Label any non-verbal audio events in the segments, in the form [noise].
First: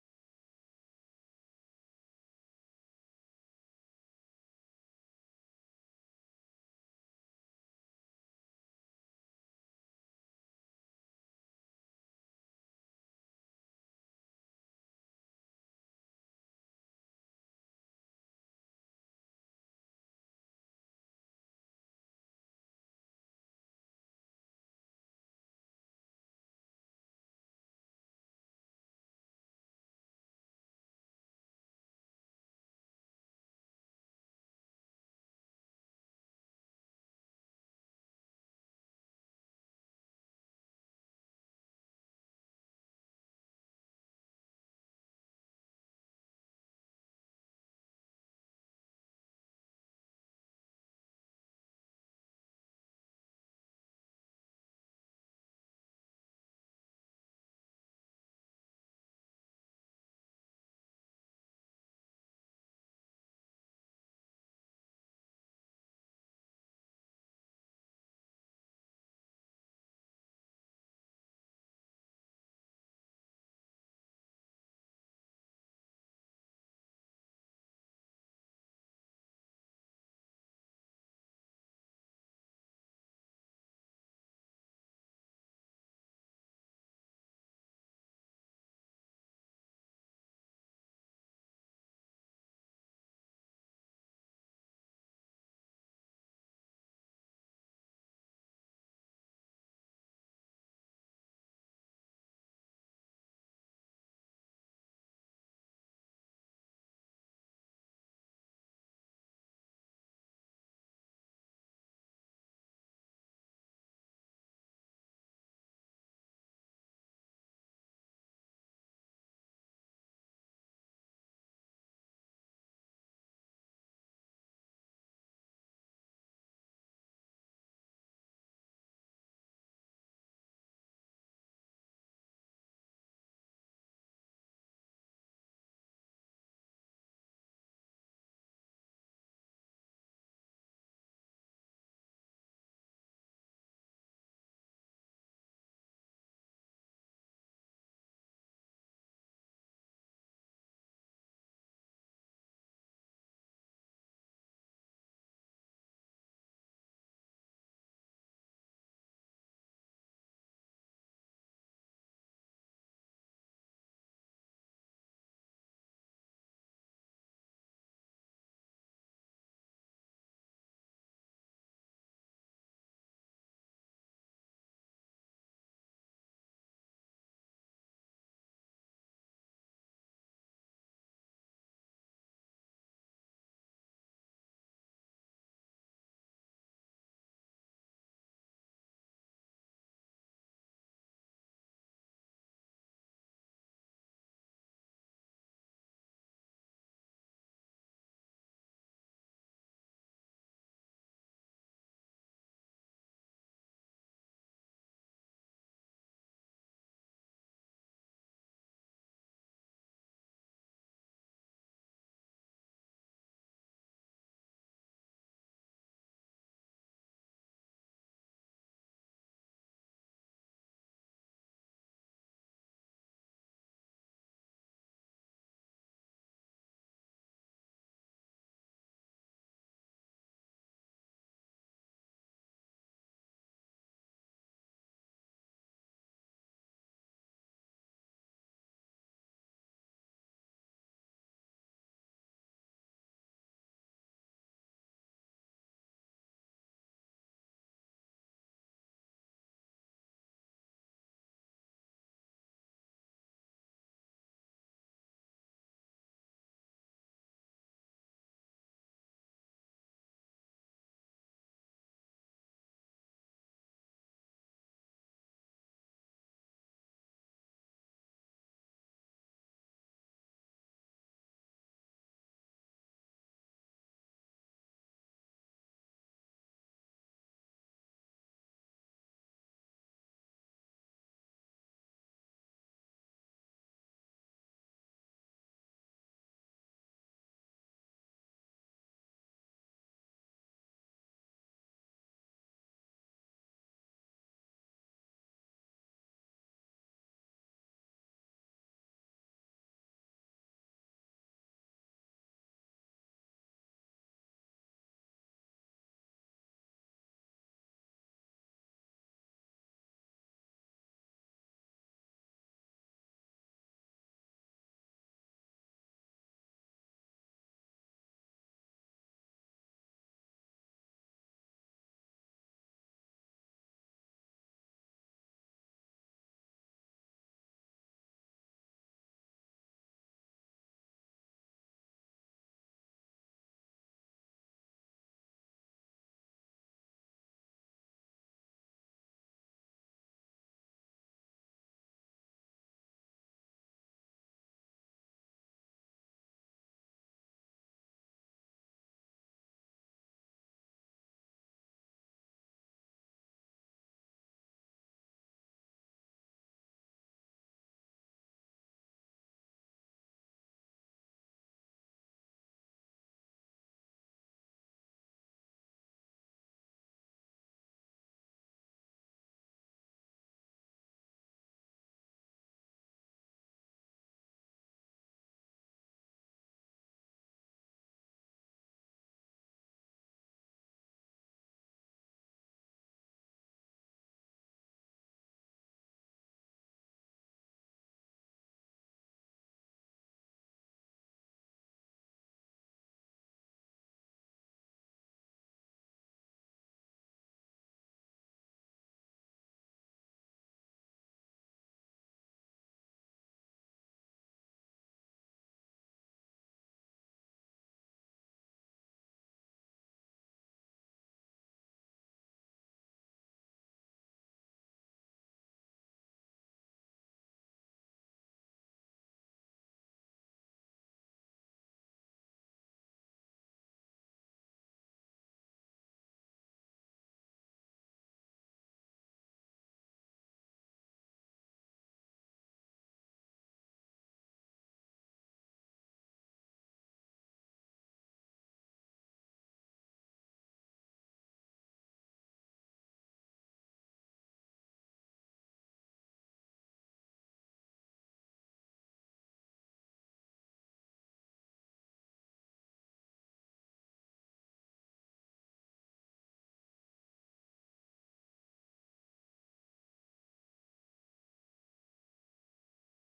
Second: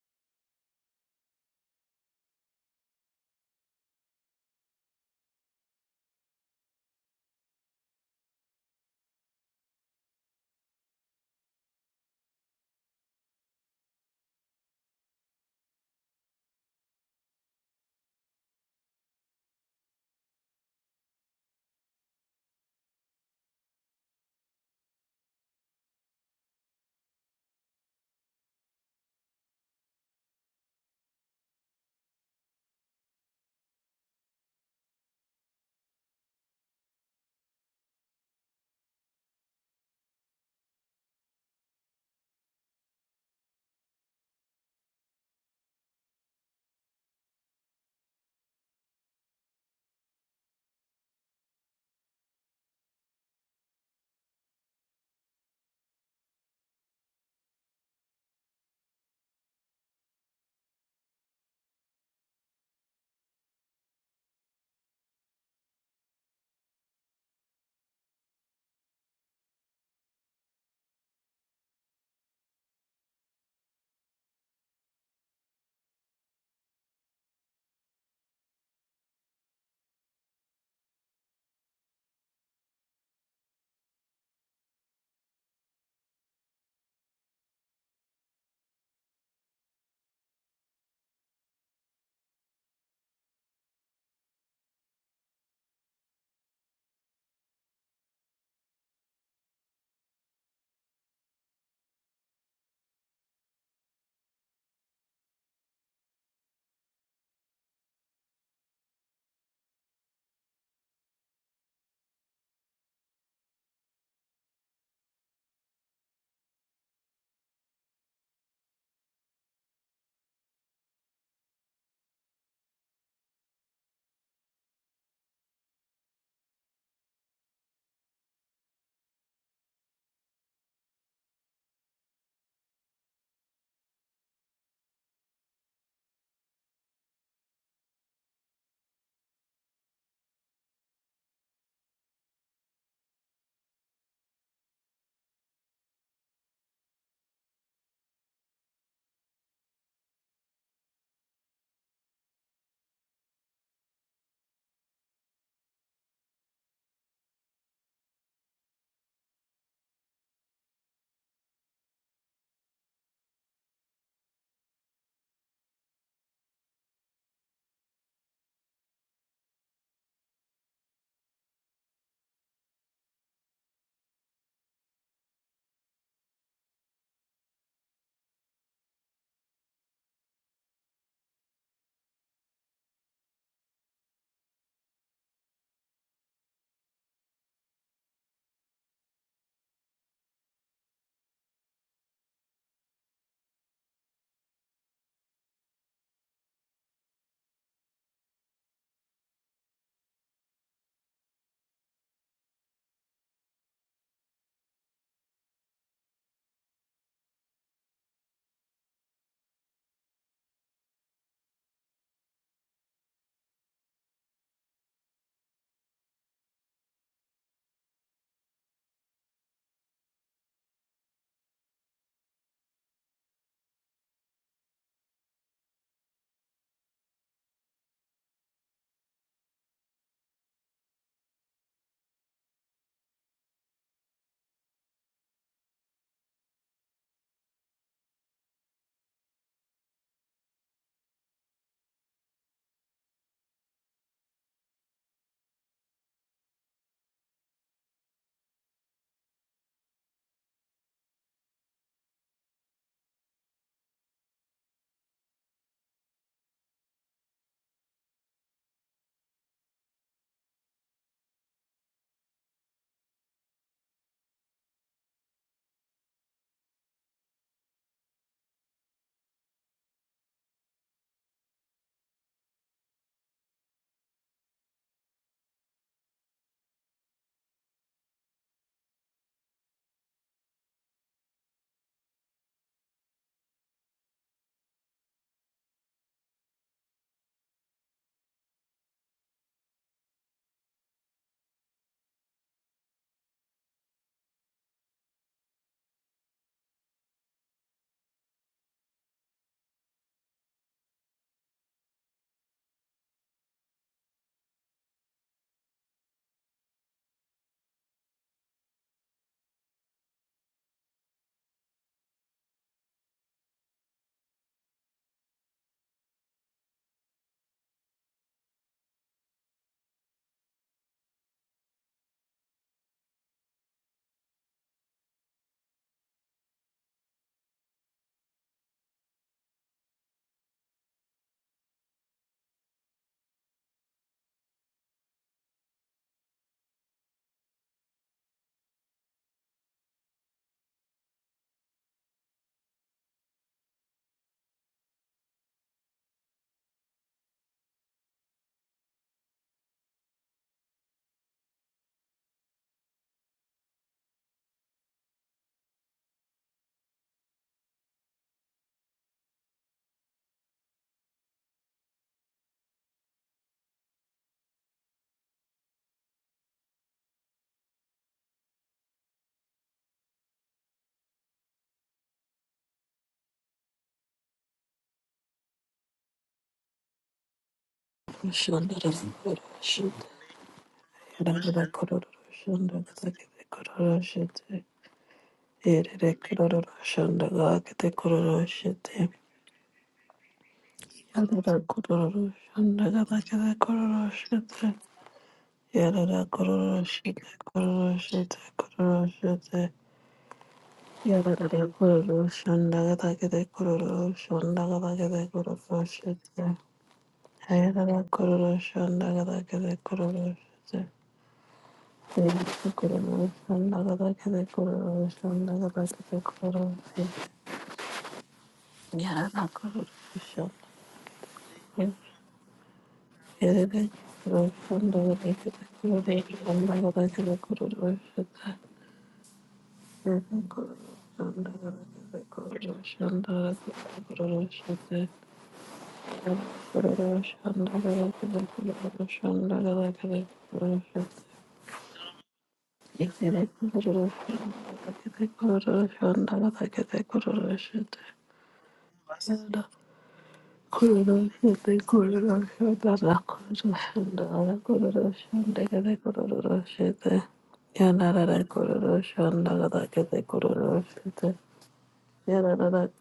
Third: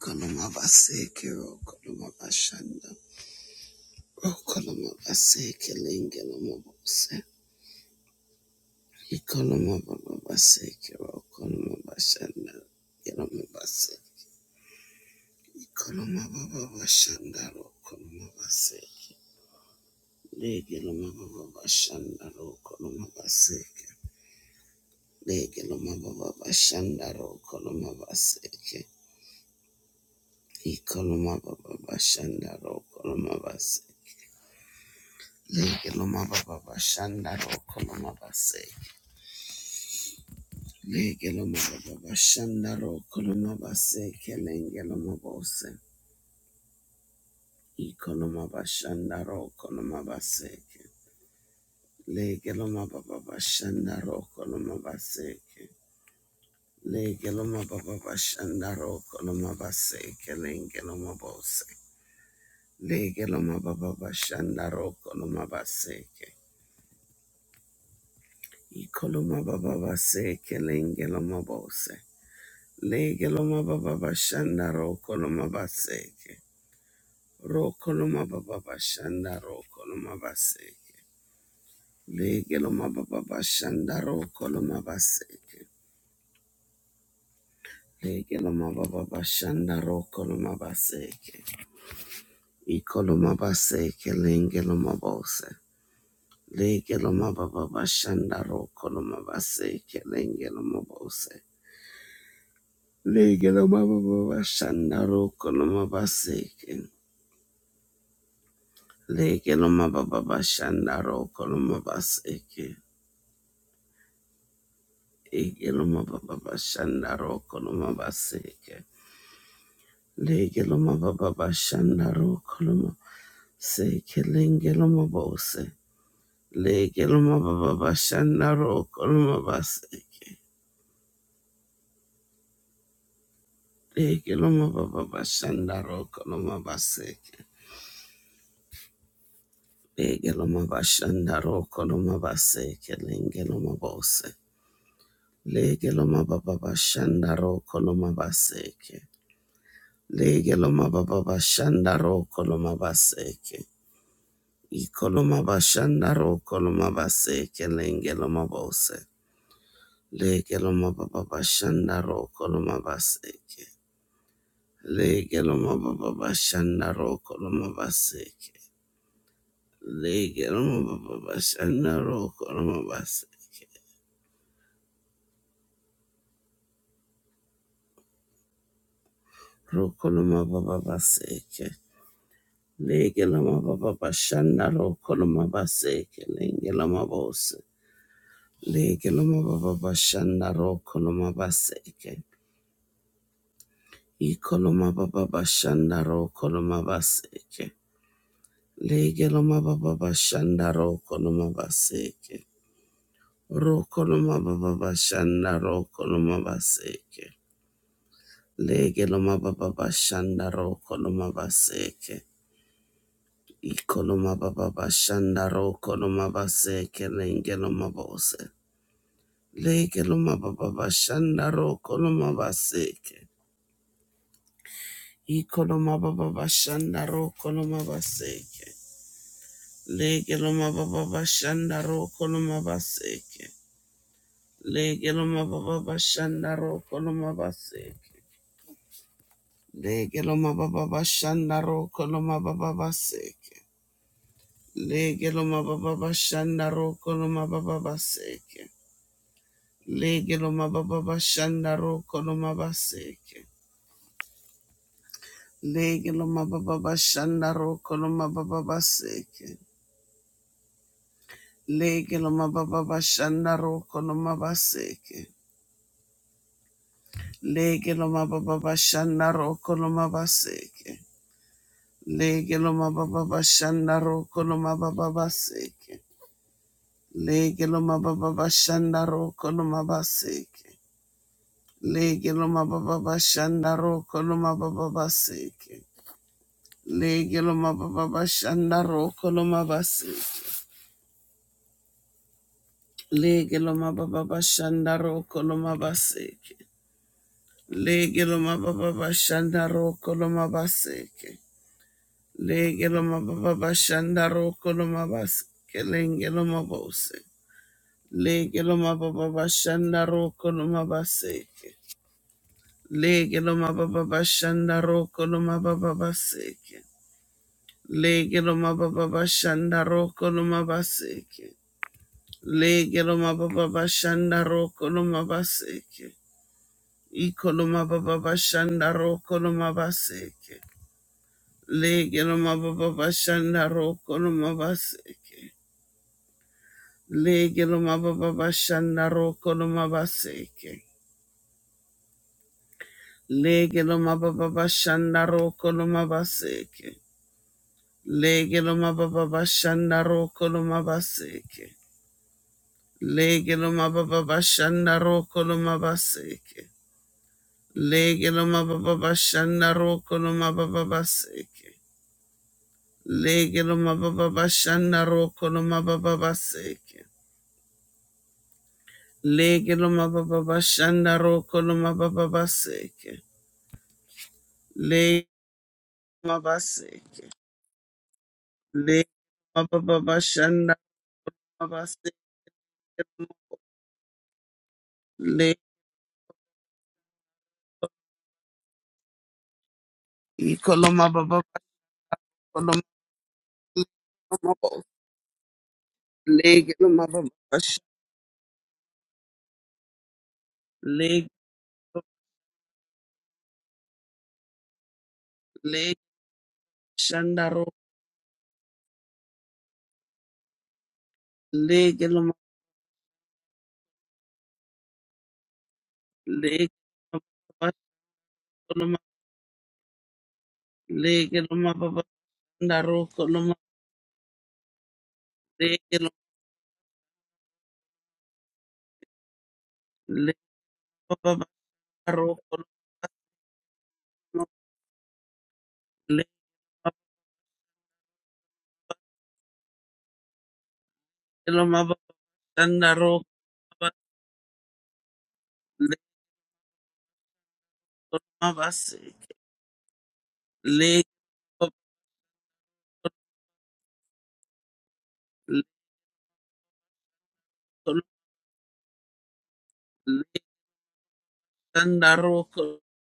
Koloma vaseke ro koloma vashanda ro koloma vaseke linge loma vose i koloma vava vaseke ro koloma vashanda loma vase i koloma vava vashanda ro koloma vase lege loma vava vashanda ro koloma vaseke lege loma vava vashanda ro koloma vaseke i koloma vava vashanda ro koloma vase Lege loma baba bashanda ro koloma base. Lege loma baba bashanda ro koloma base kelenge loma bose. I koloma bashanda ro koloma base. ke. Lege loma baba bashanda ro koloma base. ke. Lege loma baba bashanda ro koloma base kelenge loma bose. Lege loma baba bashanda ro koloma base. ke. I koloma baba base kelenge loma bose. Legeloma baba bashanda rokoloma baseke. Rokoloma baba bashanda rokoloma baseke. Legeloma baba bashanda rokoloma baseke. Legeloma baba bashanda rokoloma baseke. Ikoloma baseke lengeloma bose. Legeloma baba bashanda rokoloma baseke lengeloma bose. Legeloma baba bashanda rokoloma baseke. Legeloma baba bashanda roko loma baseke. Egeloma baba bashanda roko loma baseke. Legeloma baba bashanda roko loma seke lengeloma bose. Legeloma baba bashanda roko loma baseke. Legeloma baba bashanda roko loma baseke. Legeloma bashanda roko loma baseke lengeloma bose. Legeloma baba bashanda roko loma baseke. Legeloma baba bashanda ro koloma baseke. Ikoloma bashanda ro koloma baseke lengeloma bose. Legeloma baba bashanda ro koloma baseke. Legeloma baba bashanda ro koloma baseke. Legeloma baba bashanda ro koloma baseke. Ro koloma baba baseke. Legeloma baba bashanda ro koloma baseke lengeloma bose. Lege loma baba bashanda ro koloma baseke. Iko loma baba bashanda ro koloma baseke. Lege loma baba bashanda ro koloma baseke. Ro koloma baba bashanda ro koloma baseke. Lege loma baba bashanda ro koloma baseke. Iko loma baba bashanda ro koloma baseke. Lenge loma bose. Lege loma baba bashanda ro koloma baseke. Ikoloma baba bashanda ro koloma baseke. legeloma loma baba bashanda ro koloma baseke. legeloma loma baba bashanda ro koloma baseke. legeloma loma baba bashanda ro koloma baba baseke. Lege loma baba bashanda ro koloma baba baseke. Lege loma baba bashanda ro koloma baseke. legeloma loma baba bashanda ro koloma baba baseke. Lege lo mababa bashanda roko lo mabaseke. Lege lo mababa bashanda roko lo mabaseke. Lege lo mababa bashanda roko lo mababa baseke. Lege lo mababa bashanda roko lo mabaseke. Lege lo mababa bashanda roko lo mababa baseke. Lege lo mababa bashanda roko lo mabaseke. Lege lo mababa bashanda roko lo mabaseke. Lege loma baba bashanda roko loma baseke. Lege loma baba bashanda roko loma baseke. Lenge loma bose. Lege loma baba bashanda roko loma baseke. Lege loma baba bashanda roko loma baba baseke. Lege loma baba bashanda roko loma baseke. Lege loma baba bashanda roko loma baseke. Iko loma baba bashanda roko loma baseke. Lege no mababa bashanda roko no mabaseke. Lege no mababa bashanda roko no mabaseke. Lege no mababa bashanda roko no mabaseke. Lege no mababa bashanda roko no mabaseke. Lege no mababa bashanda roko no mabaseke. Lege no mababa bashanda roko no mababa baseke. Lege no mababa bashanda roko no mababa baseke. Lege loma baba bashanda roko loma baba baseke. Lege loma baseke. Yarara Lege loma baba bashanda loma baseke. Lege iko loma baba koloma loma bo. Lege loma baba bash. Lege kororo shanda gada gada lege shanda ro. kororo shete. Lege Shandala loma lege loma baba koloma. Lege loma baba shanda ro koloma. Lege loma lege baba ro koloma. Lege loma baba shanda ro. Lekonomavasik, Shanda Lekandaroko, Lekelomavavashandarovas,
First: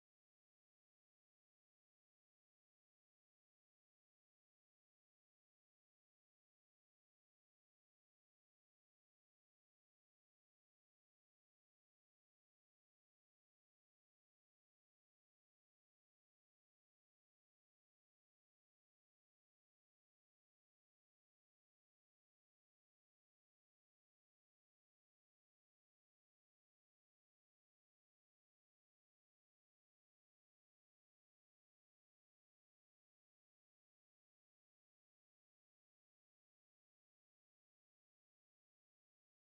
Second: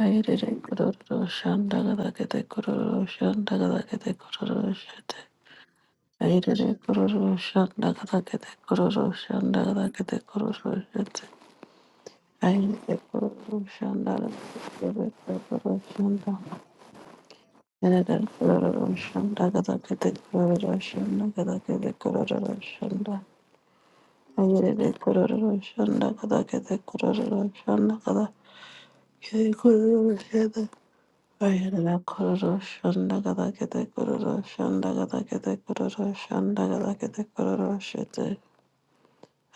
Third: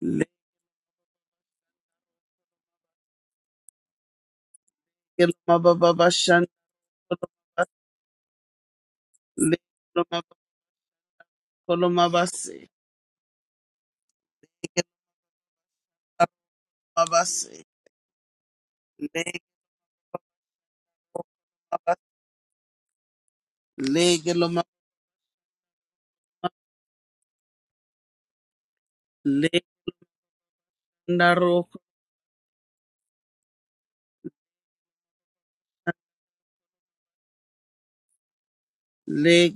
Ayerere kororo shandagarakete kororo shandagarakete kororo shete. Lekelomavakolomavasik, Ayerere kororo shandagarakete kororo shandagarakete kororo shete. Lekelomavasik, Ayerere kororo shandagarakete kororo shanda. Ayerere kororo shandagarakete kororo Lekelomavas, shandagarakete kororo shanda. Lekelomava, Ayerere kororo shandagarakete kororo shandagarakete kororo shete. Lekandaroko, Ayarara kororo shanda gada kete kororo shanda gada kete kororo shanda gada kete kororo shete.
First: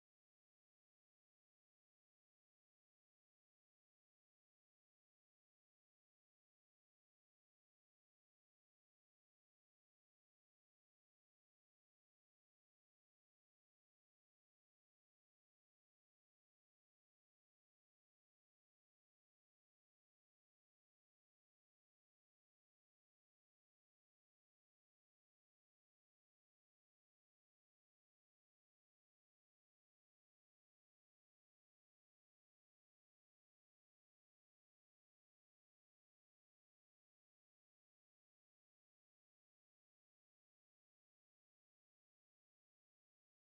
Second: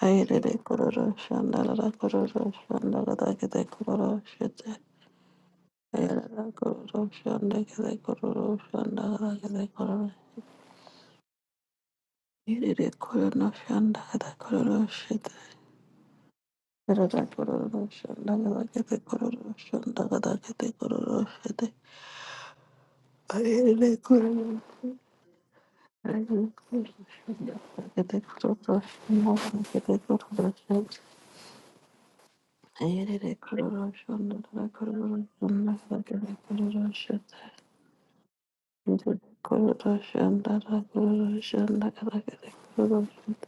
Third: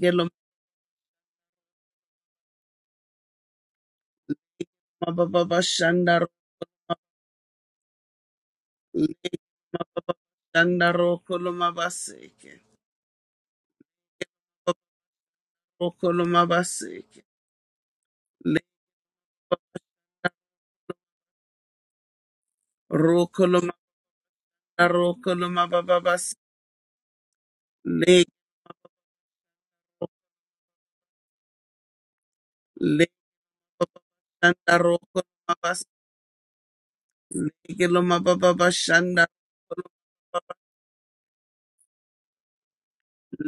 Ayarara kororo shanda gada kororo shanda gada kete kororo shete. Lekelomavavavashandaro, Ayarara kororo shanda kete kororo shanda gada kete kororo. Lekelomavavavashandarokolomavasik, Ayarara kororo shanda gada kororo shete. Ayarara kororo shanda gada Rokolomavasik, kete kororo shanda gada kete kororo shete. Ayarara kororo Rokoloma Shanda, babas le le shanda rokoloma babas legeloma babas shanda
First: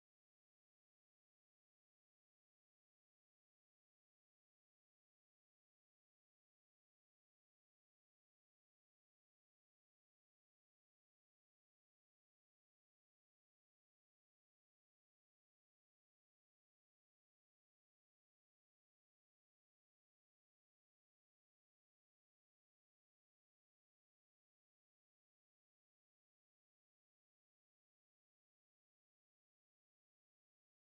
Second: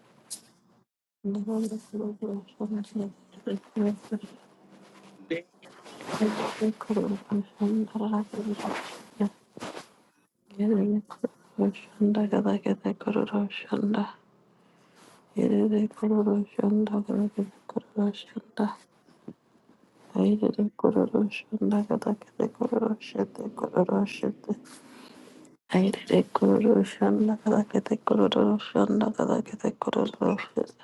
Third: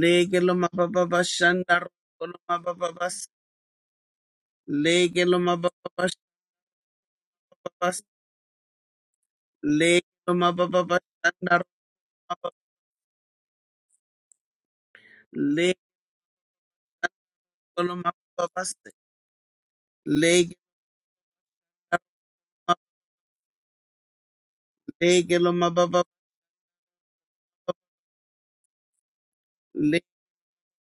legeloma babas shanda rokoloma babas legeloma babas babas legeloma babas shanda legeloma babas legeloma Aire kororoshanda kada kete kororoshete kororoshete. legeloma babas Aire kororoshanda kada kete kororoshanda kada kete le kororoshete.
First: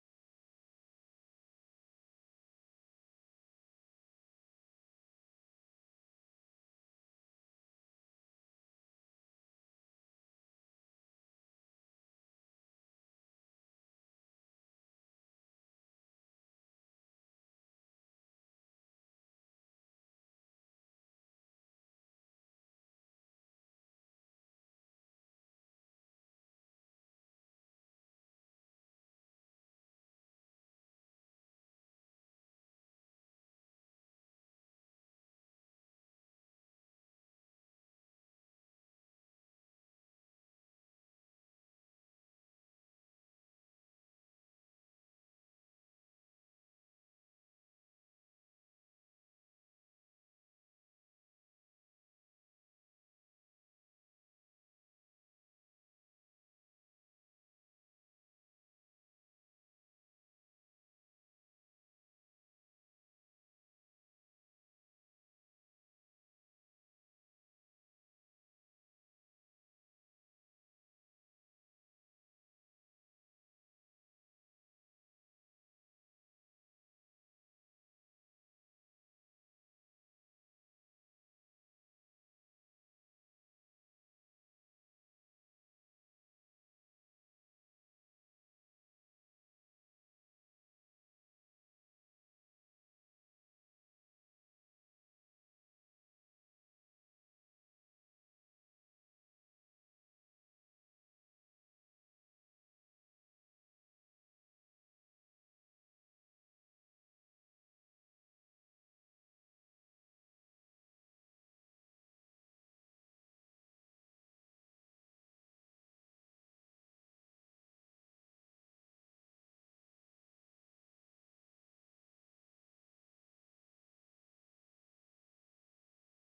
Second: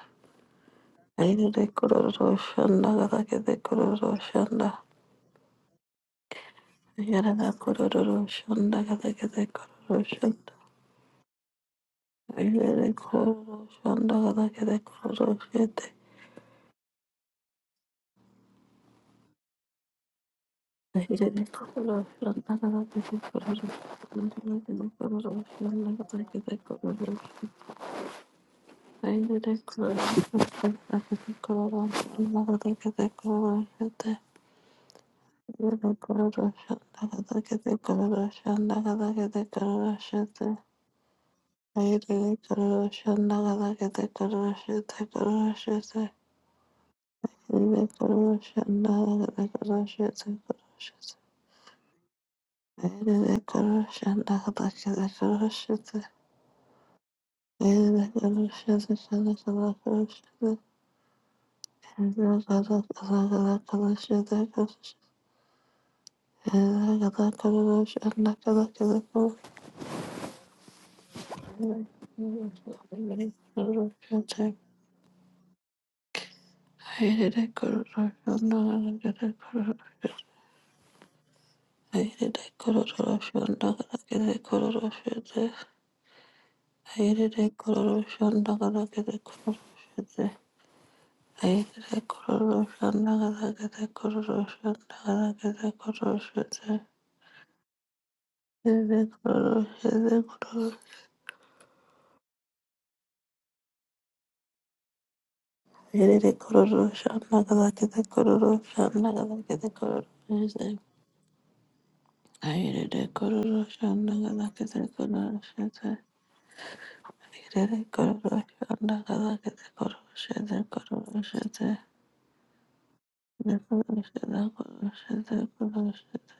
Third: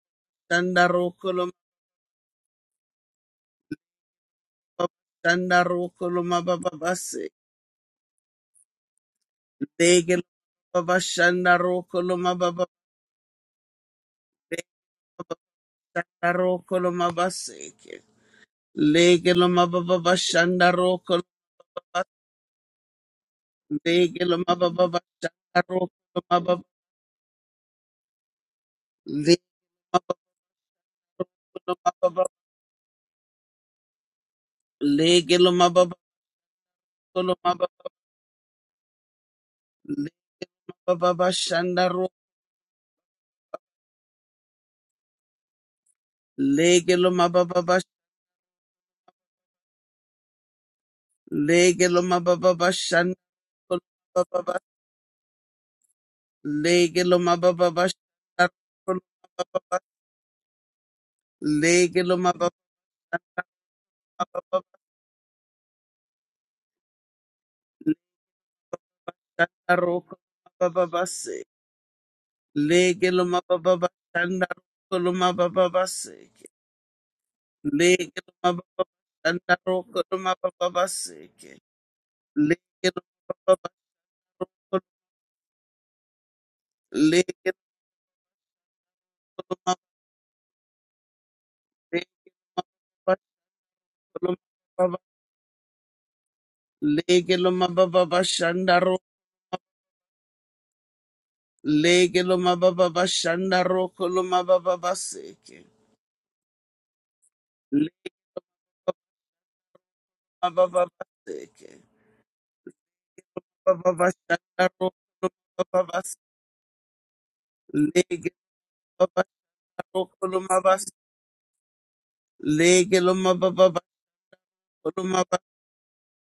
shanda rokoloma Aire kororoshanda kada kete kororoshanda. babas shanda rokoloma babas Yarada kororoshanda kada kete Lege kororoshete. baba shanda roko loma baba Aire kororoshanda kada kete kororoshete. Aire kororoshanda kada baba kete kororoshete. shanda roko loma baseke. Lege loma baba baba shanda roko Aire loma baba lege loma baba baba shanda roko kororoshanda kada kete kororoshete. Thank you. loma baba lege loma baba baba lege loma baba loma baba lege loma baba baba shanda roko lege loma baba baba lege loma baba baba shanda roko loma baba lege loma baba baba shanda roko loma baba Lege loma baba Ayrıca Roko mabababase. Lege lo mabababashanda roko lo mabababaseke. Lege lo mabababashanda roko lo mabababaseke. Lege lo mabababashanda lege lo mabababashanda lege lo mabababashanda ro kuruluş, lege lo mabababashanda roko lo mabababaseke. Terere kororo shana kada kete Lege lo kororo shana kada kete kororo shete. mabababaseke. Airere Lege kororo shana kada kete kororo shete. Airere kororo shana kada kete kororo shete kororo shete. Ne kororo shete kororo shete kororo shete.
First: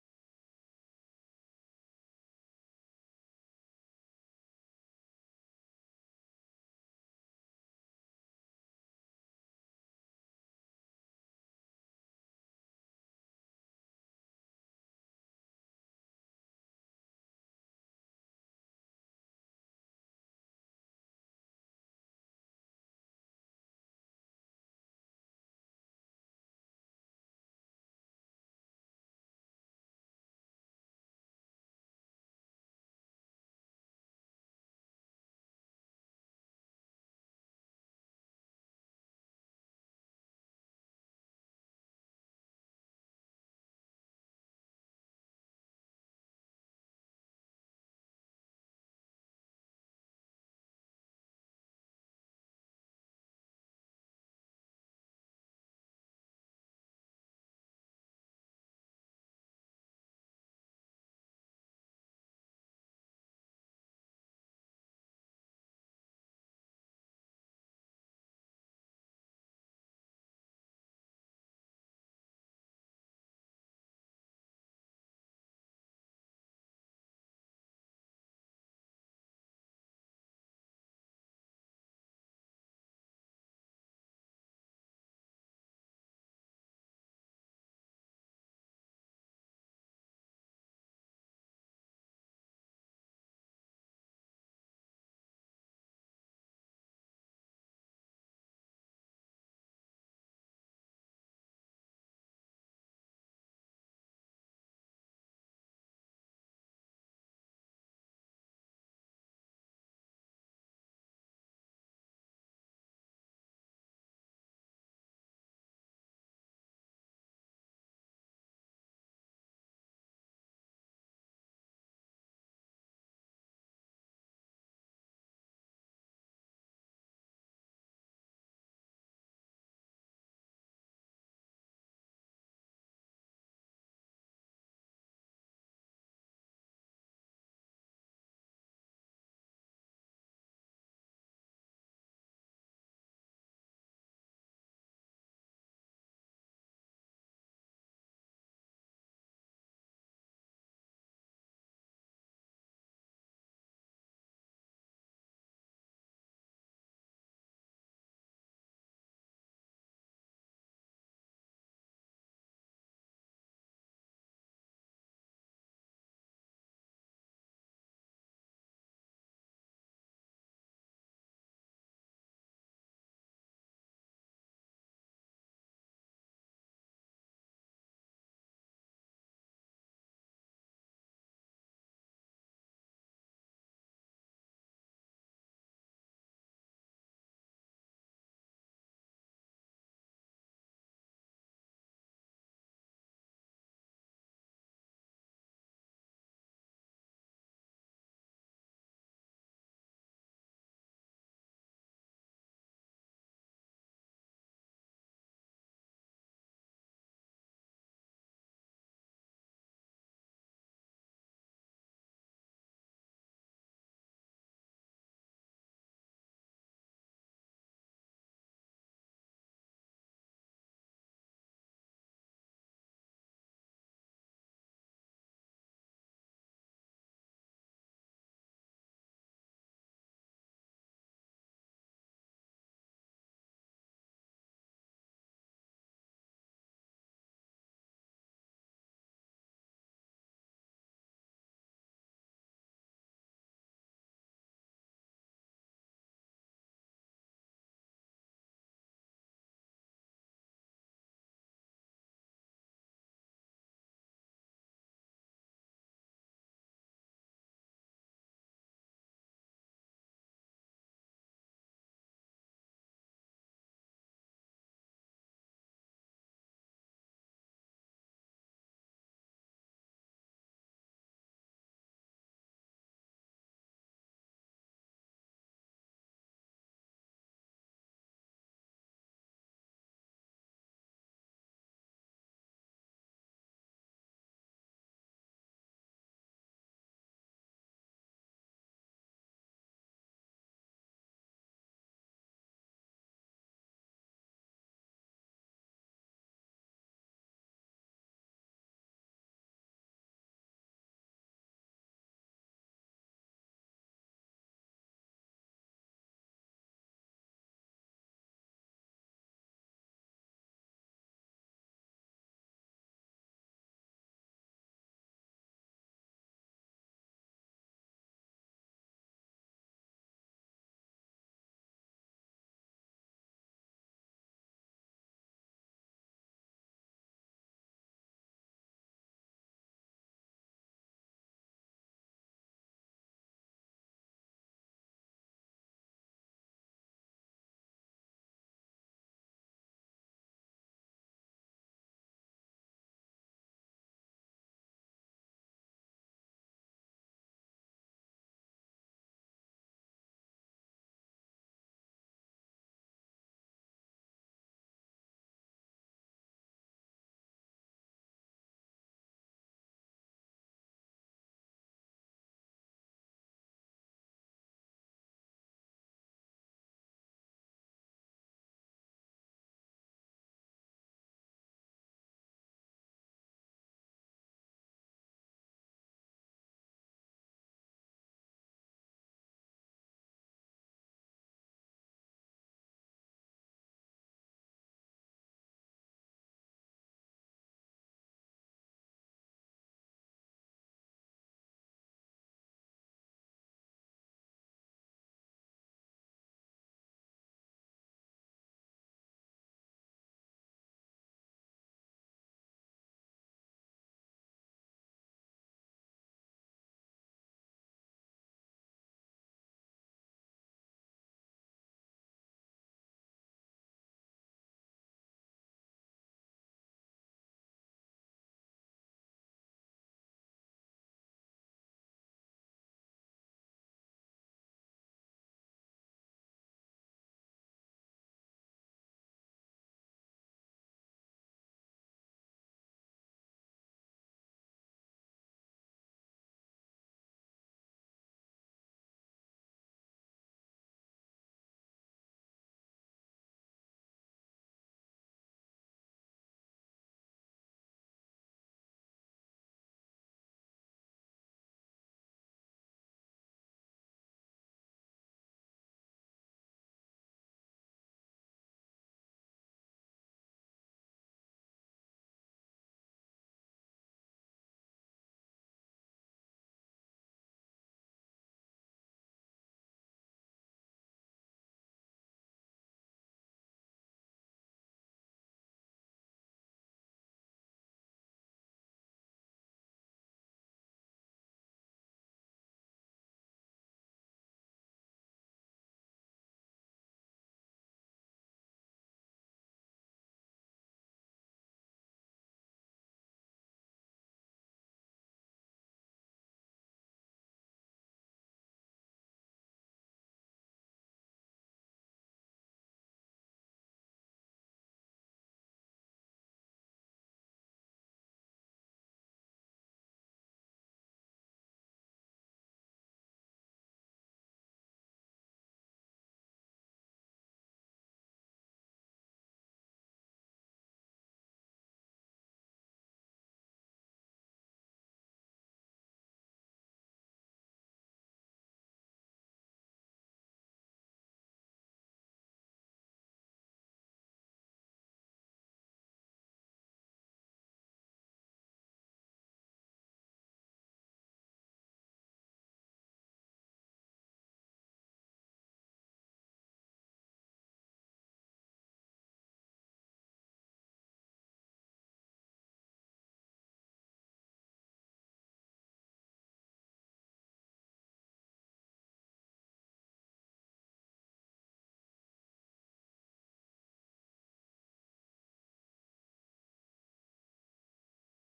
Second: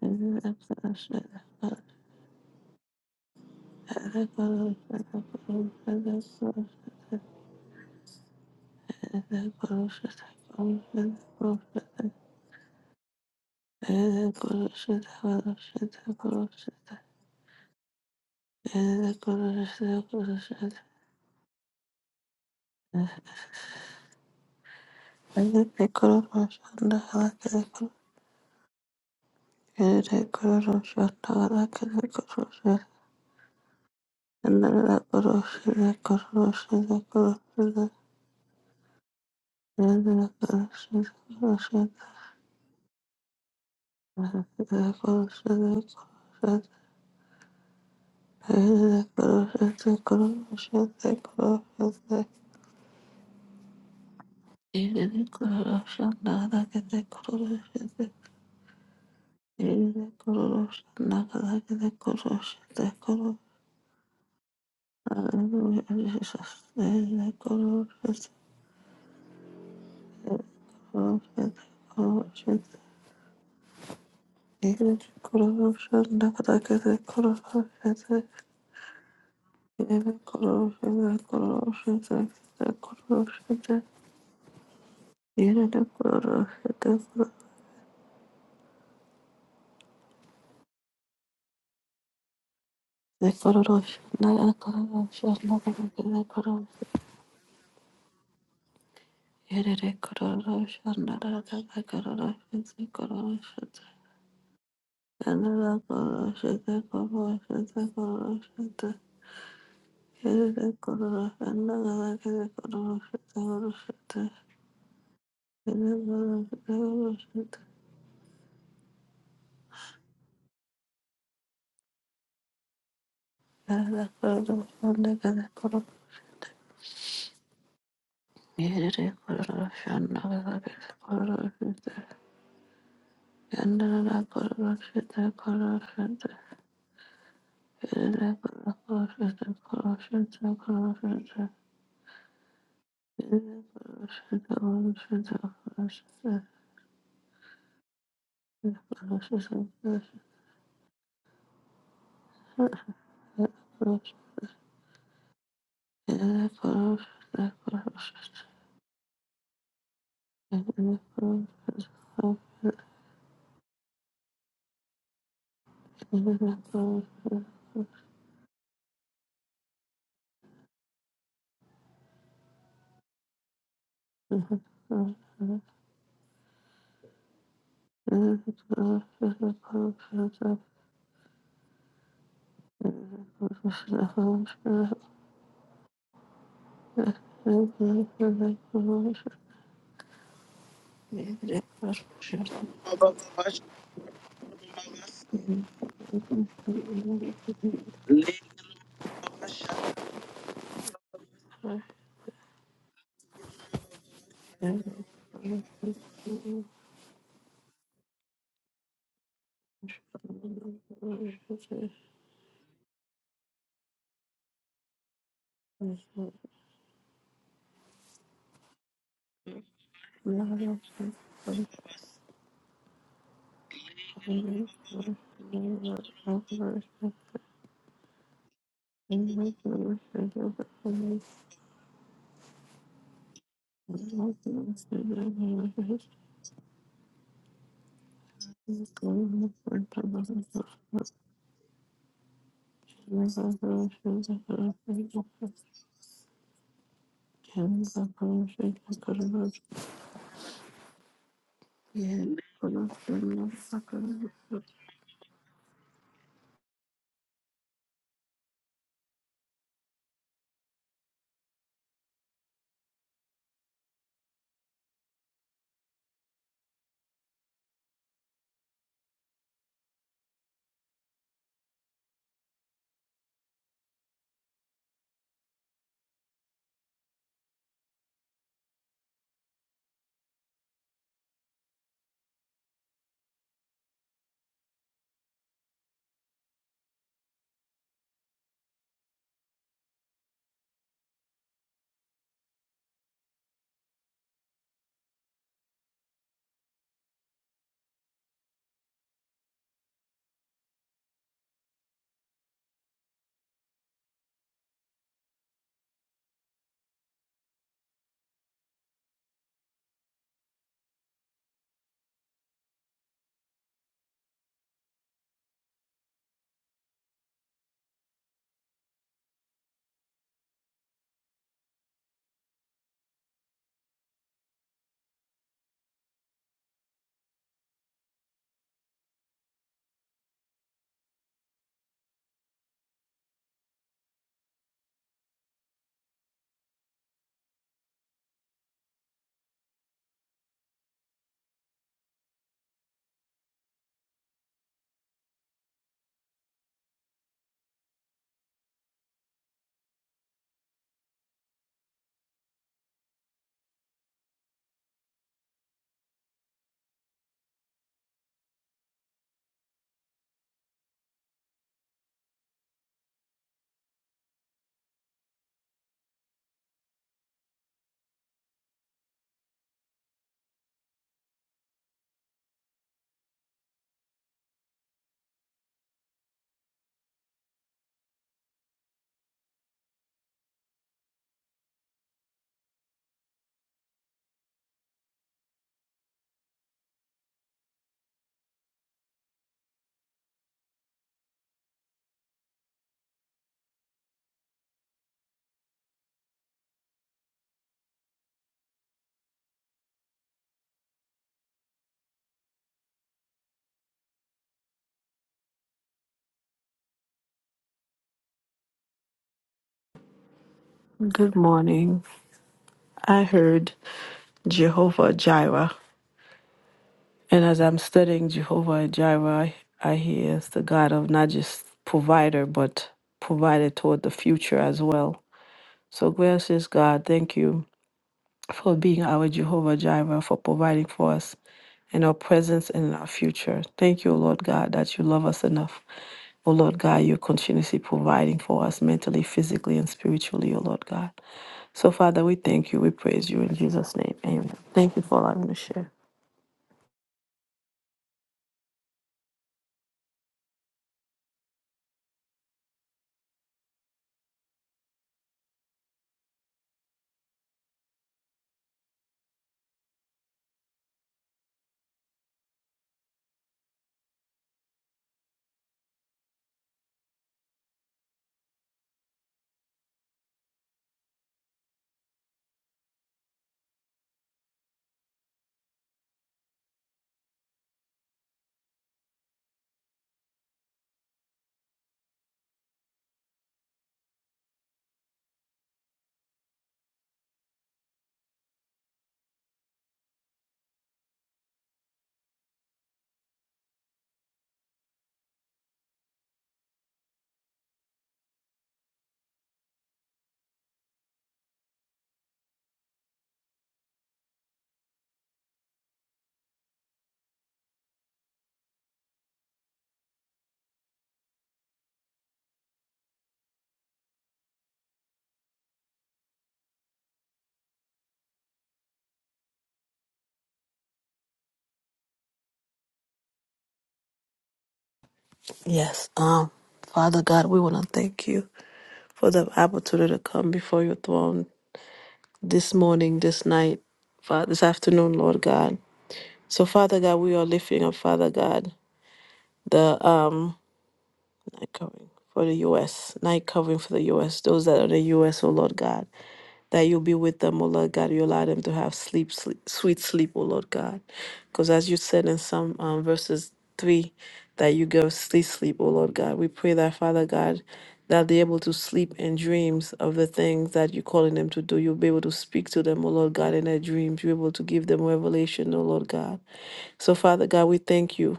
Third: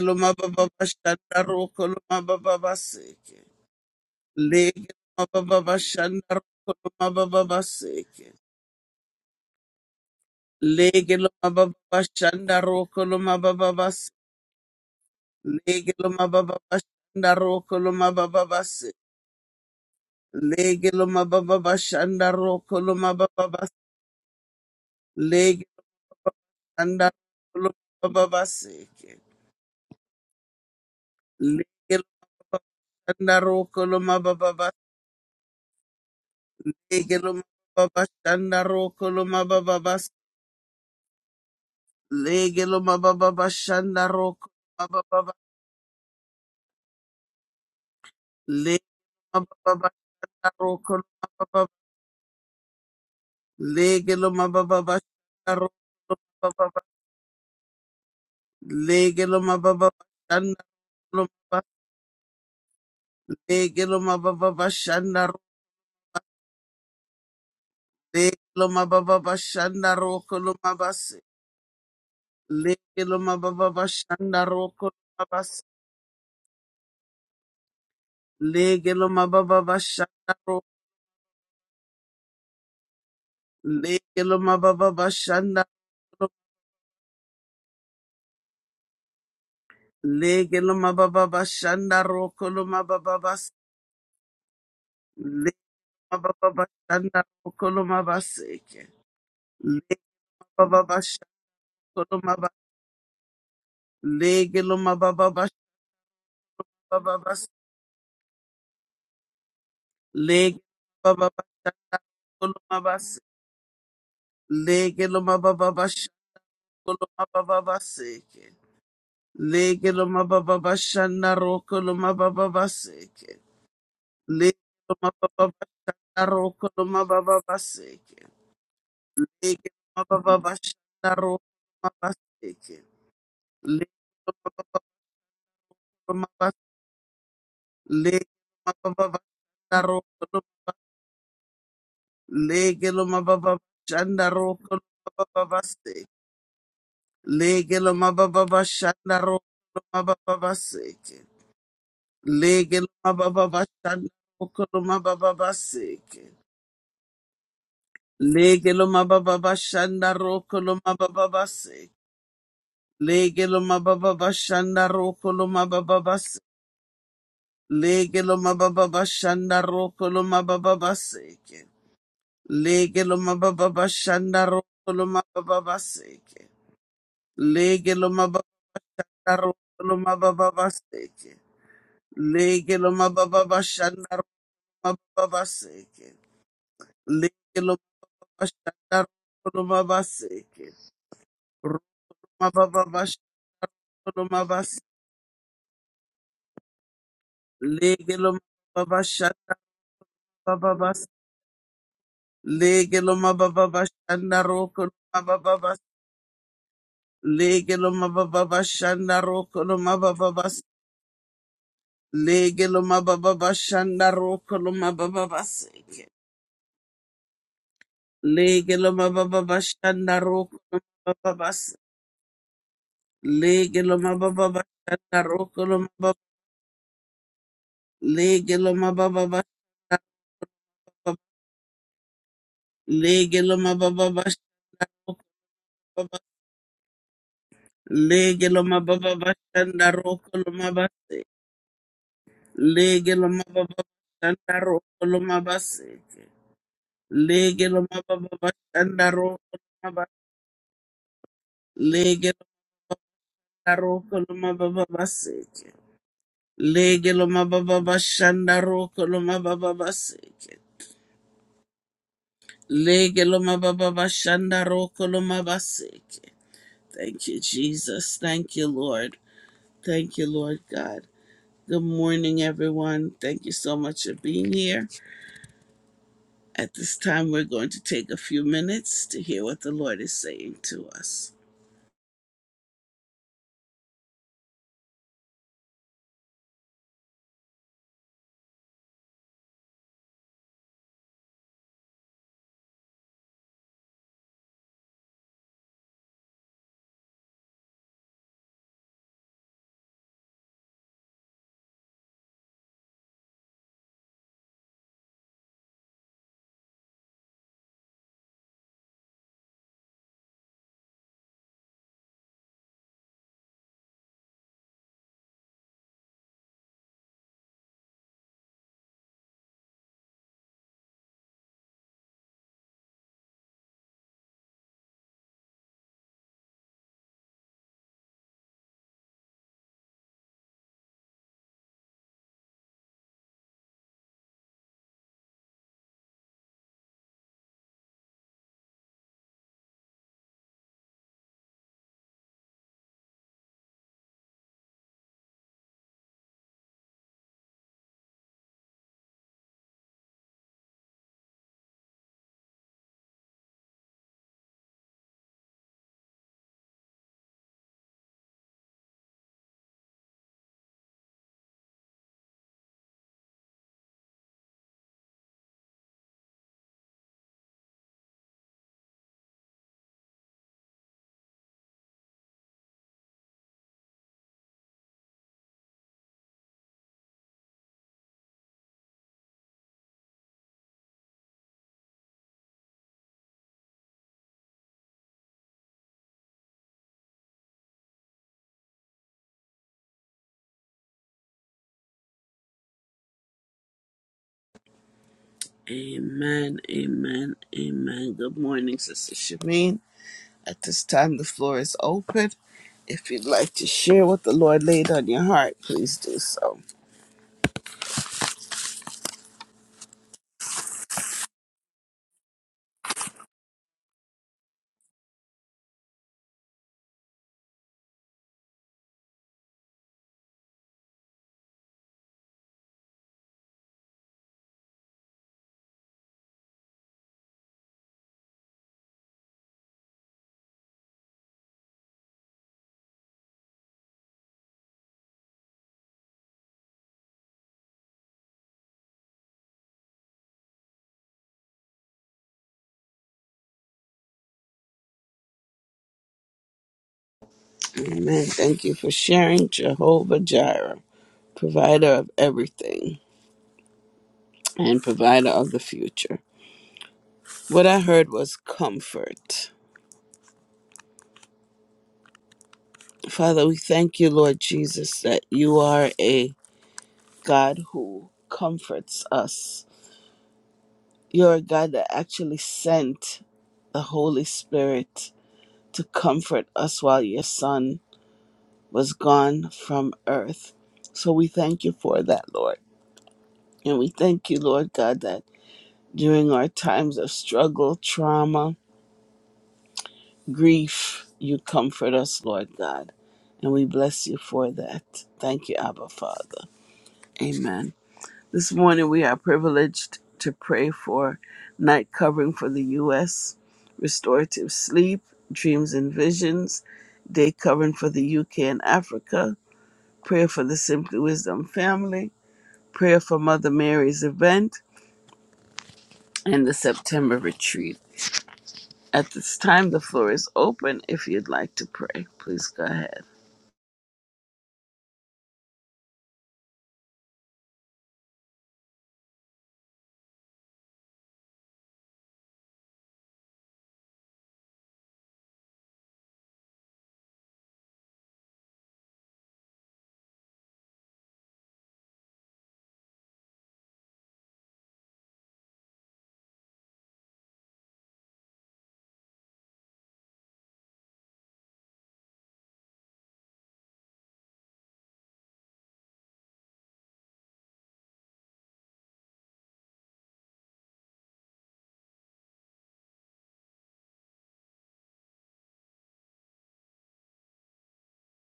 Airere kororo shete kororo shete kororo shete kororo shete Airere kororo shete kororo shete kororo shete Airere kororo shete kororo lo mababa bashanda shete kororo shete roko lo Thank you. mababa Lege anda kolo baba seke. Lege anda ro kolo baba baba. Lege lo baba anda ro kolo baba baba. Lege lo baba anda ro kolo baba Lege baba anda ro kolo baba Lege lo baba anda ro kolo baba Lege lo baba anda ro kolo baba. Lege lo baba Thank Leke loma baba bashanda roko loma basi. Leke loma baba bashanda roko loma basi. Leke loma baba bashanda roko. Leke loma baba bashanda roko. Leke loma baba bashanda roko loma baba basi. Leke loma baba bashanda roko loma basi. Leke baba bashanda loma basi. Leke loma baba bashanda loma basi. you. Yeah, Leke baba bashanda roko loma basi. loma baba Kolomabababaseke. Legelomabababashandaro kolomabababaseke. Legelomabababashandaro kolomabababaseke. Legelomabababashandaro kolomabaseke. Legelomabababas- Legelomabababashandaro kolomaba- Legelomabababashandaro kolomabababaseke. Legelomabababashandaro kolomabababaseke. Lege loma baba bashanda roko loma baba baseke. Lege loma baba bashanda roko Thank loma baba baseke. Lege loma baba bashanda roko loma baba baseke. Lege loma baba bashanda roko loma baba baseke. Lege loma baba bashanda roko loma baba baseke. Lege loma baba bashanda roko loma baba baseke. Lege loma baba bashanda roko loma baba baseke. Lekelo mabashandaro mabaseke. Mabababashandaro mabas. Lekelo mabababashandaro mabas. Lekelo mabababashandaro mabababas. Lekelo mabababashandaro mabababas. Lekelo mabababashandaro mabababaseke. Lekelo mabababashandaro mabababas. Lekelo mabababashandaro Legelo mababa bashanda legelo mababa bashoko you. baba legelo Good mababa bashanda roko morning. lomabase legelo mababa bashanda roko lomabase legelo mababa bashanda roko lomabase legelo roko lomababa baseke legelo mababa bashanda roko lomababa baseke legelo mababa bashanda roko lomabaseke Thank you, Jesus. Thank you, Lord. Thank you, Lord God. Good morning, everyone. Thank you so much for being here. At this time, we're going to take a few minutes to hear what the Lord is saying to us. Amen, amen, amen. Good morning, Sister Shameen. At this time, the floor is open. If you'd like to share what the Lord laid on your heart, please do so. I heard Jehovah Jireh, and as I'm studying Jehovah Jireh, I hear it's the God of not just provider, but provider toward the future as well. So, gracious God, thank you for being our Jehovah Jireh, for providing for us in our presence and in our future. Thank you, O Lord God, that you love us enough. O Lord God, you're continuously providing for us mentally, physically, and spiritually, O Lord God. So, Father, we thank you. We praise you in Jesus' name. Amen. Thank you for allowing me to share. Amen. Thank you for sharing, Jehovah Jireh, provider of everything and provider of the future. What I heard was comfort. Father, we thank you, Lord Jesus, that you are a God who comforts us. You're a God that actually sent the Holy Spirit to comfort us while your Son was gone from earth. So we thank you for that, Lord. And we thank you, Lord God, that during our times of struggle, trauma, grief, you comfort us, Lord God. And we bless you for that. Thank you, Abba Father. Amen. This morning we are privileged to pray for night covering for the U.S., restorative sleep, dreams and visions, day covering for the U.K. and Africa, prayer for the Simply Wisdom family, prayer for Mother Mary's event, and the September retreat. At this time, the floor is open. If you'd like to pray, please go ahead. Yes. Um, Father God, we want to thank you for the opportunity to come before your throne this morning, this night, Father, this afternoon, Lord God. So, Father God, we are lifting up, Father God, the um night covering for the U.S., night covering for the U.S., those that are in the U.S., oh Lord God, that you'll be with them, oh Lord God. You allow them to have sleep, sleep sweet sleep, oh Lord God. Because as you said in some um, verses 3, that you give sleep, sleep, oh Lord God. We pray that, Father God, that they're able to sleep in dreams of the things that you're calling them to do. You'll be able to speak to them, oh Lord God, in their dreams. You're able to give them revelation, oh Lord God. So, Father God, we thank you.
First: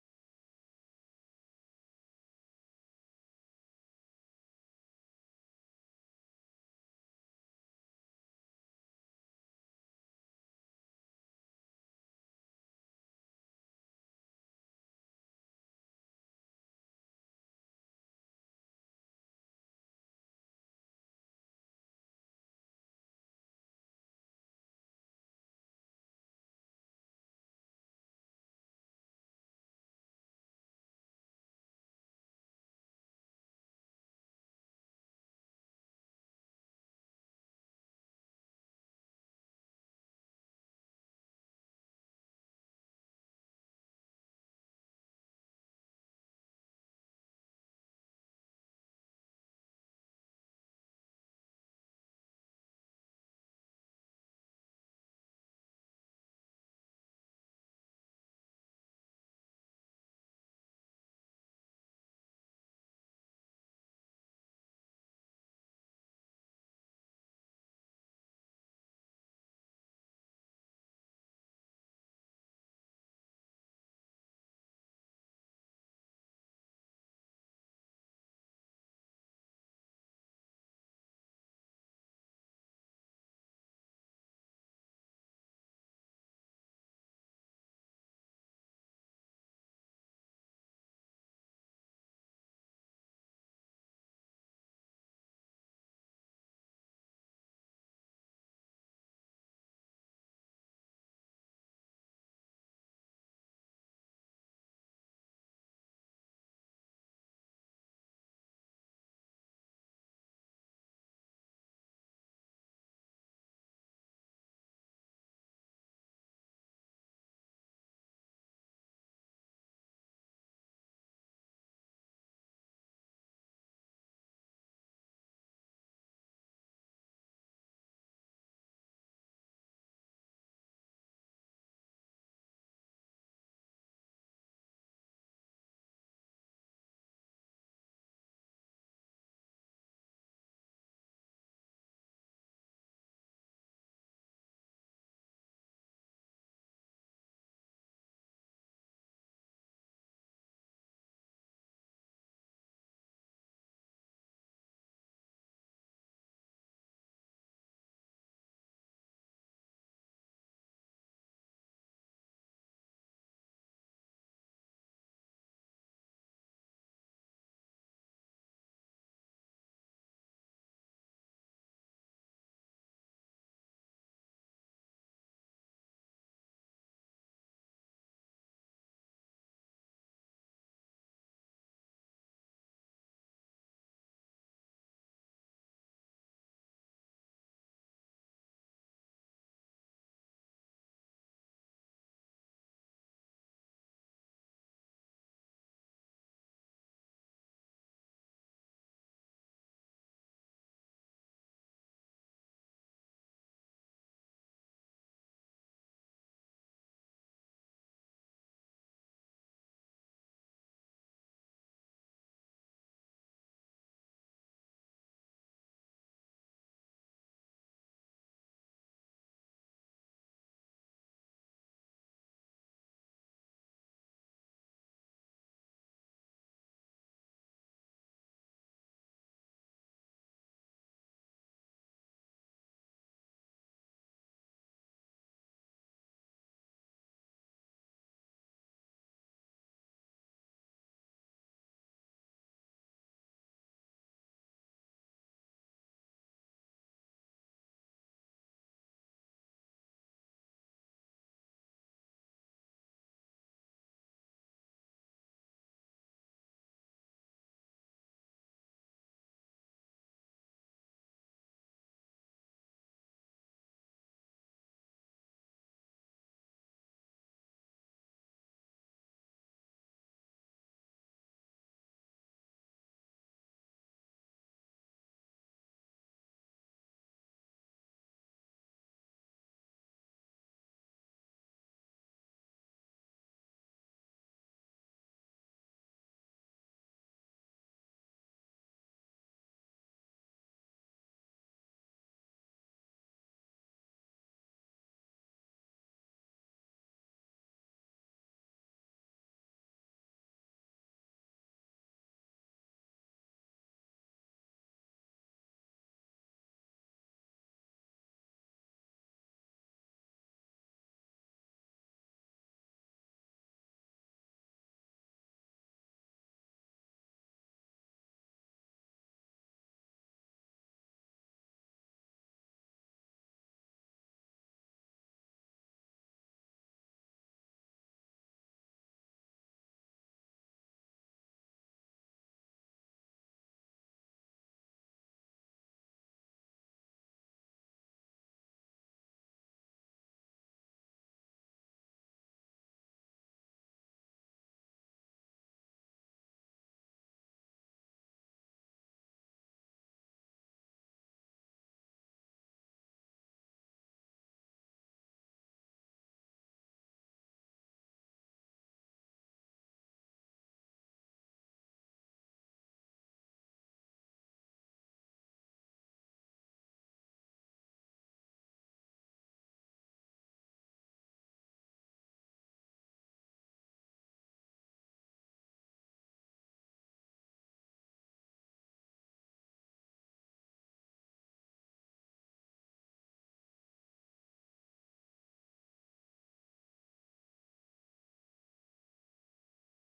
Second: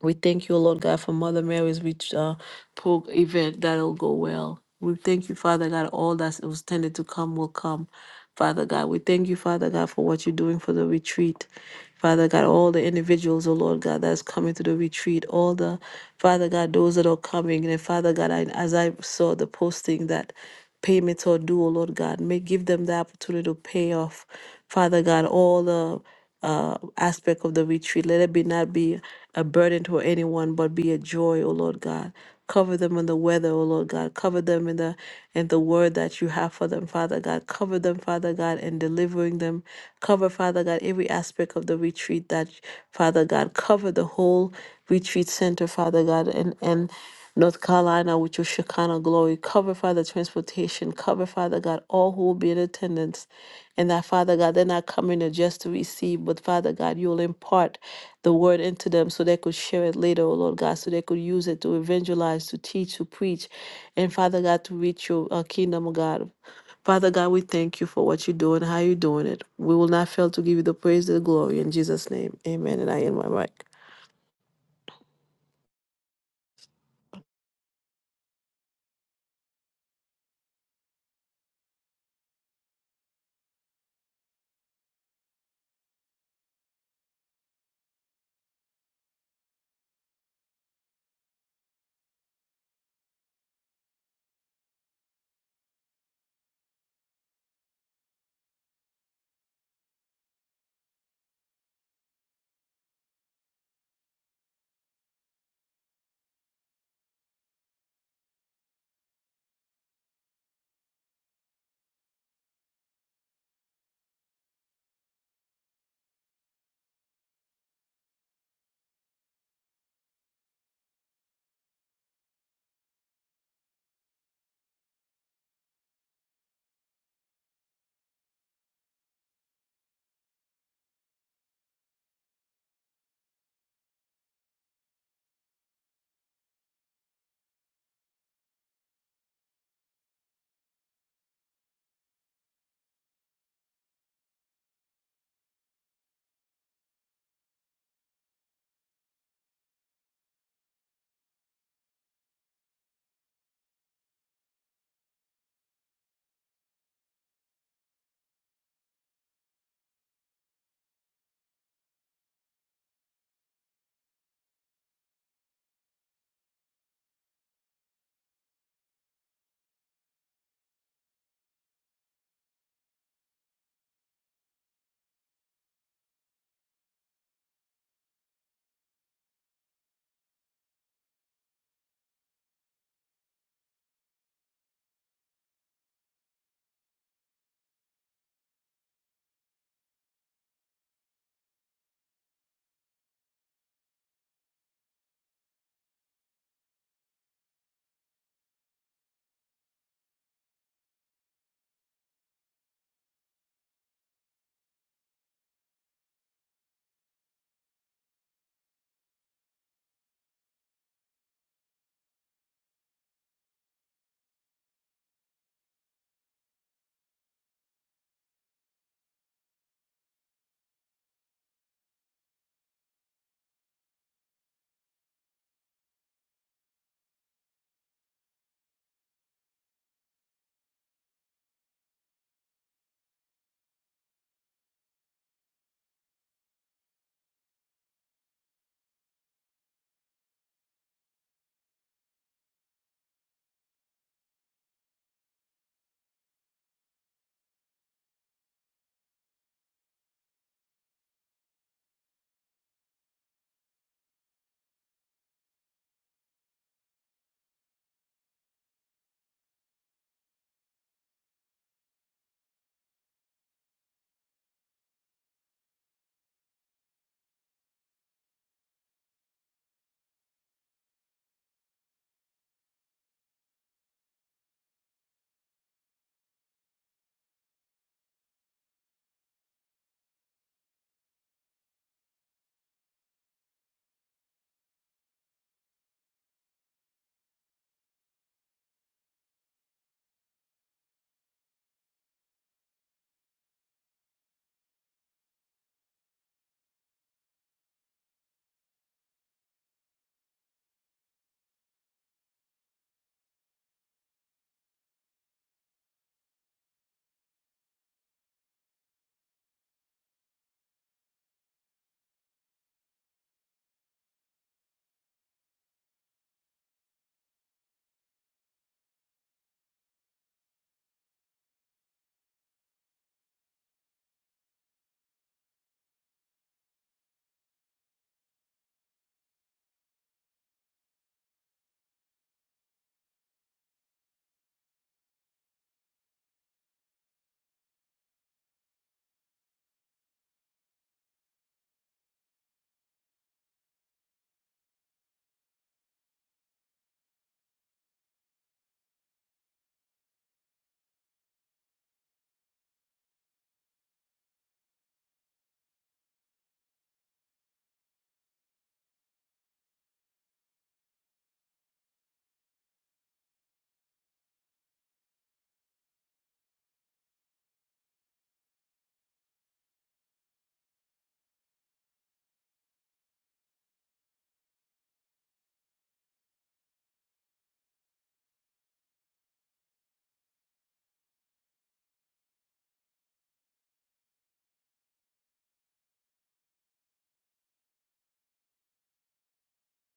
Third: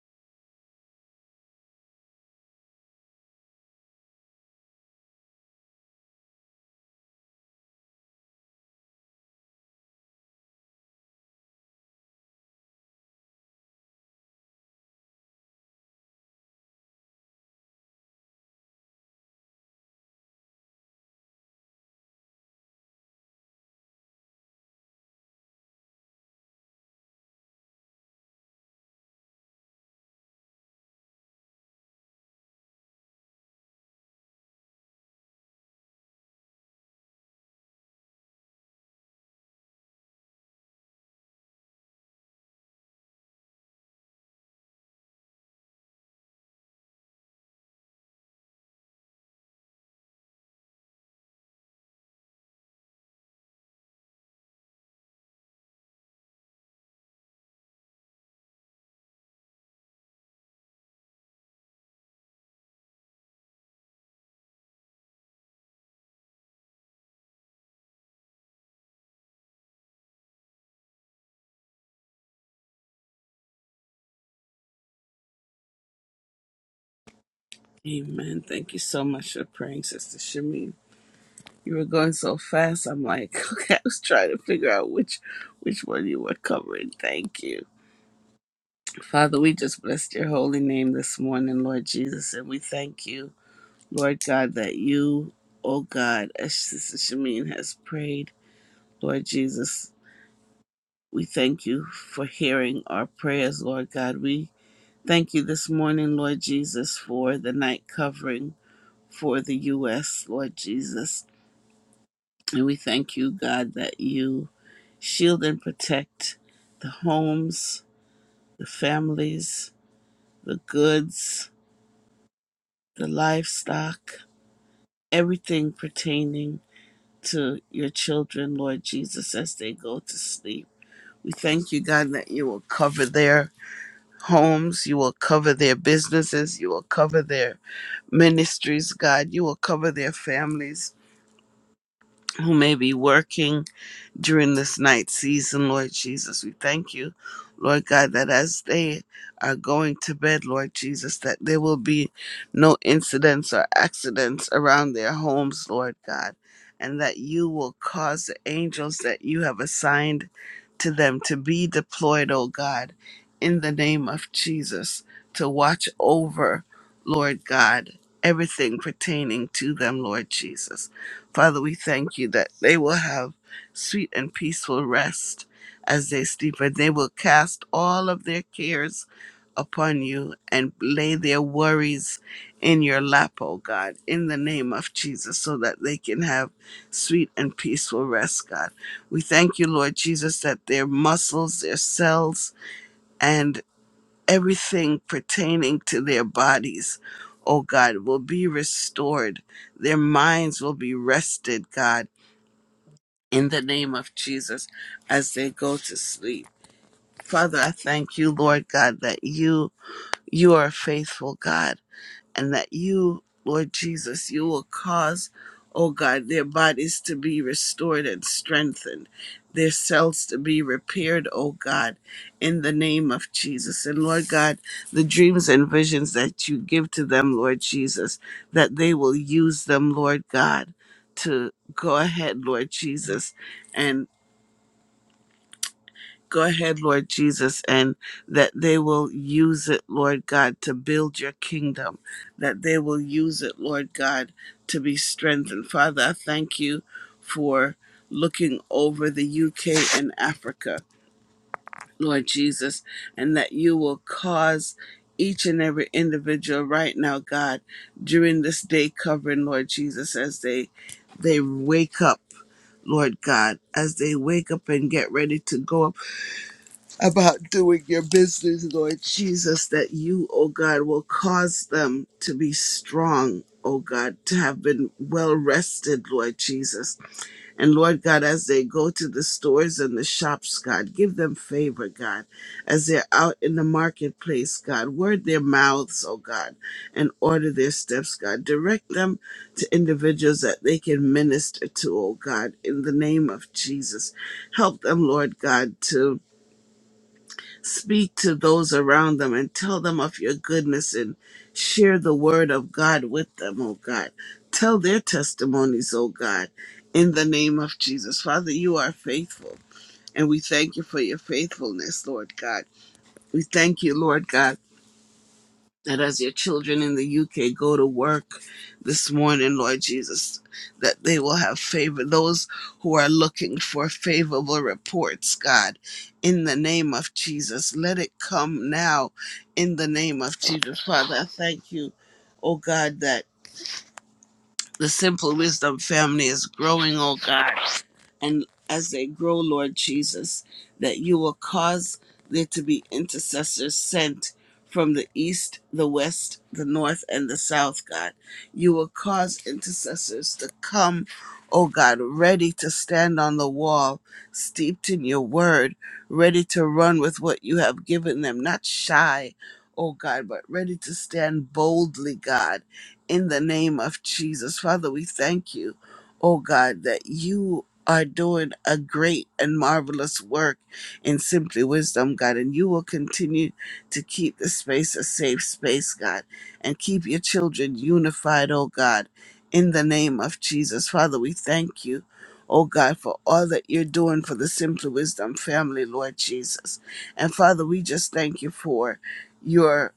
We thank you, Lord God, for Mother Mary's rich uh, pro- event that'll go well. We thank you, Father God, all that was tended to come will come. Father God, we thank you, Father God, for what you're doing for the retreat. Father God, all the individuals, oh Lord God, that's coming to the retreat, all the, Father God, those that are coming. And Father God, I, as I saw the posting that payments are due, oh Lord God, may give them the opportunity to pay off, Father God, all the uh, aspect of the retreat. Let it be not be a burden to anyone, but be a joy, O Lord God. Cover them in the weather, O Lord God. Cover them in the in the word that you have for them, Father God. Cover them, Father God, in delivering them. Cover, Father God, every aspect of the retreat that Father God. Cover the whole retreat center, Father God, and and North Carolina with your Shekinah glory. Cover, Father, transportation. Cover, Father God, all who will be in attendance. And that, Father God, they're not coming there just to receive, but Father God, you'll impart the word into them so they could share it later, oh Lord God, so they could use it to evangelize, to teach, to preach, and Father God, to reach your uh, kingdom, oh God. Father God, we thank you for what you're doing, how you're doing it. We will not fail to give you the praise and the glory. In Jesus' name, amen. And I end my mic. Amen. Thank you so much for praying, Sister Shamin. You were going so fast. I'm like, [laughs] okay, I was trying to figure out which which one you were covering. Thank you. Father, we just blessed your holy name this morning, Lord Jesus, and we thank you, Lord God, that you, oh God, as Sister Shamin has prayed, Lord Jesus, we thank you for hearing our prayers, Lord God. We thank you this morning, Lord Jesus, for the night covering for the U.S., Lord Jesus. And we thank you, God, that you shield and protect the homes, the families, the goods, the livestock, everything pertaining to your children, Lord Jesus, as they go to sleep. We thank you, God, that you will cover their homes, you will cover their businesses, you will cover their ministries, God. You will cover their families who may be working during this night season, Lord Jesus. We thank you, Lord God, that as they are going to bed, Lord Jesus, that there will be no incidents or accidents around their homes, Lord God, and that you will cause the angels that you have assigned to them to be deployed, oh God, in the name of Jesus, to watch over, Lord God. Everything pertaining to them, Lord Jesus. Father, we thank you that they will have sweet and peaceful rest as they sleep, and they will cast all of their cares upon you and lay their worries in your lap, oh God, in the name of Jesus, so that they can have sweet and peaceful rest, God. We thank you, Lord Jesus, that their muscles, their cells, and everything pertaining to their bodies, oh God, will be restored. Their minds will be rested, God in the name of Jesus as they go to sleep. Father, I thank you, Lord God, that you you are a faithful God and that you, Lord Jesus, you will cause, oh God, their bodies to be restored and strengthened, their cells to be repaired, oh God, in the name of Jesus. And Lord God, the dreams and visions that you give to them, Lord Jesus, that they will use them, Lord God, to go ahead, Lord Jesus, and Go ahead, Lord Jesus, and that they will use it, Lord God, to build your kingdom, that they will use it, Lord God, to be strengthened. Father, I thank you for looking over the UK and Africa, Lord Jesus, and that you will cause each and every individual right now, God, during this day covering, Lord Jesus, as they they wake up, Lord God, as they wake up and get ready to go about doing your business, Lord Jesus, that you, O God, will cause them to be strong, O God, to have been well rested, Lord Jesus. And Lord God, as they go to the stores and the shops, God, give them favor, God, as they're out in the marketplace, God, word their mouths, O God, and order their steps, God. Direct them to individuals that they can minister to, O God, in the name of Jesus. Help them, Lord God, to Speak to those around them and tell them of your goodness and share the word of God with them, oh God. Tell their testimonies, oh God, in the name of Jesus. Father, you are faithful, and we thank you for your faithfulness, Lord God. We thank you, Lord God that as your children in the UK go to work this morning, Lord Jesus, that they will have favor. Those who are looking for favorable reports, God, in the name of Jesus, let it come now in the name of Jesus. Father, I thank you, oh God, that. The Simple Wisdom family is growing, oh God. And as they grow, Lord Jesus, that you will cause there to be intercessors sent from the east, the west, the north, and the south, God. You will cause intercessors to come, oh God, ready to stand on the wall, steeped in your word, ready to run with what you have given them, not shy, oh God, but ready to stand boldly, God in the name of Jesus. Father, we thank you, oh God, that you are doing a great and marvelous work in Simply Wisdom, God, and you will continue to keep the space a safe space, God, and keep your children unified, oh God, in the name of Jesus. Father, we thank you. Oh God, for all that you're doing for the Simply Wisdom family, Lord Jesus. And Father, we just thank you for your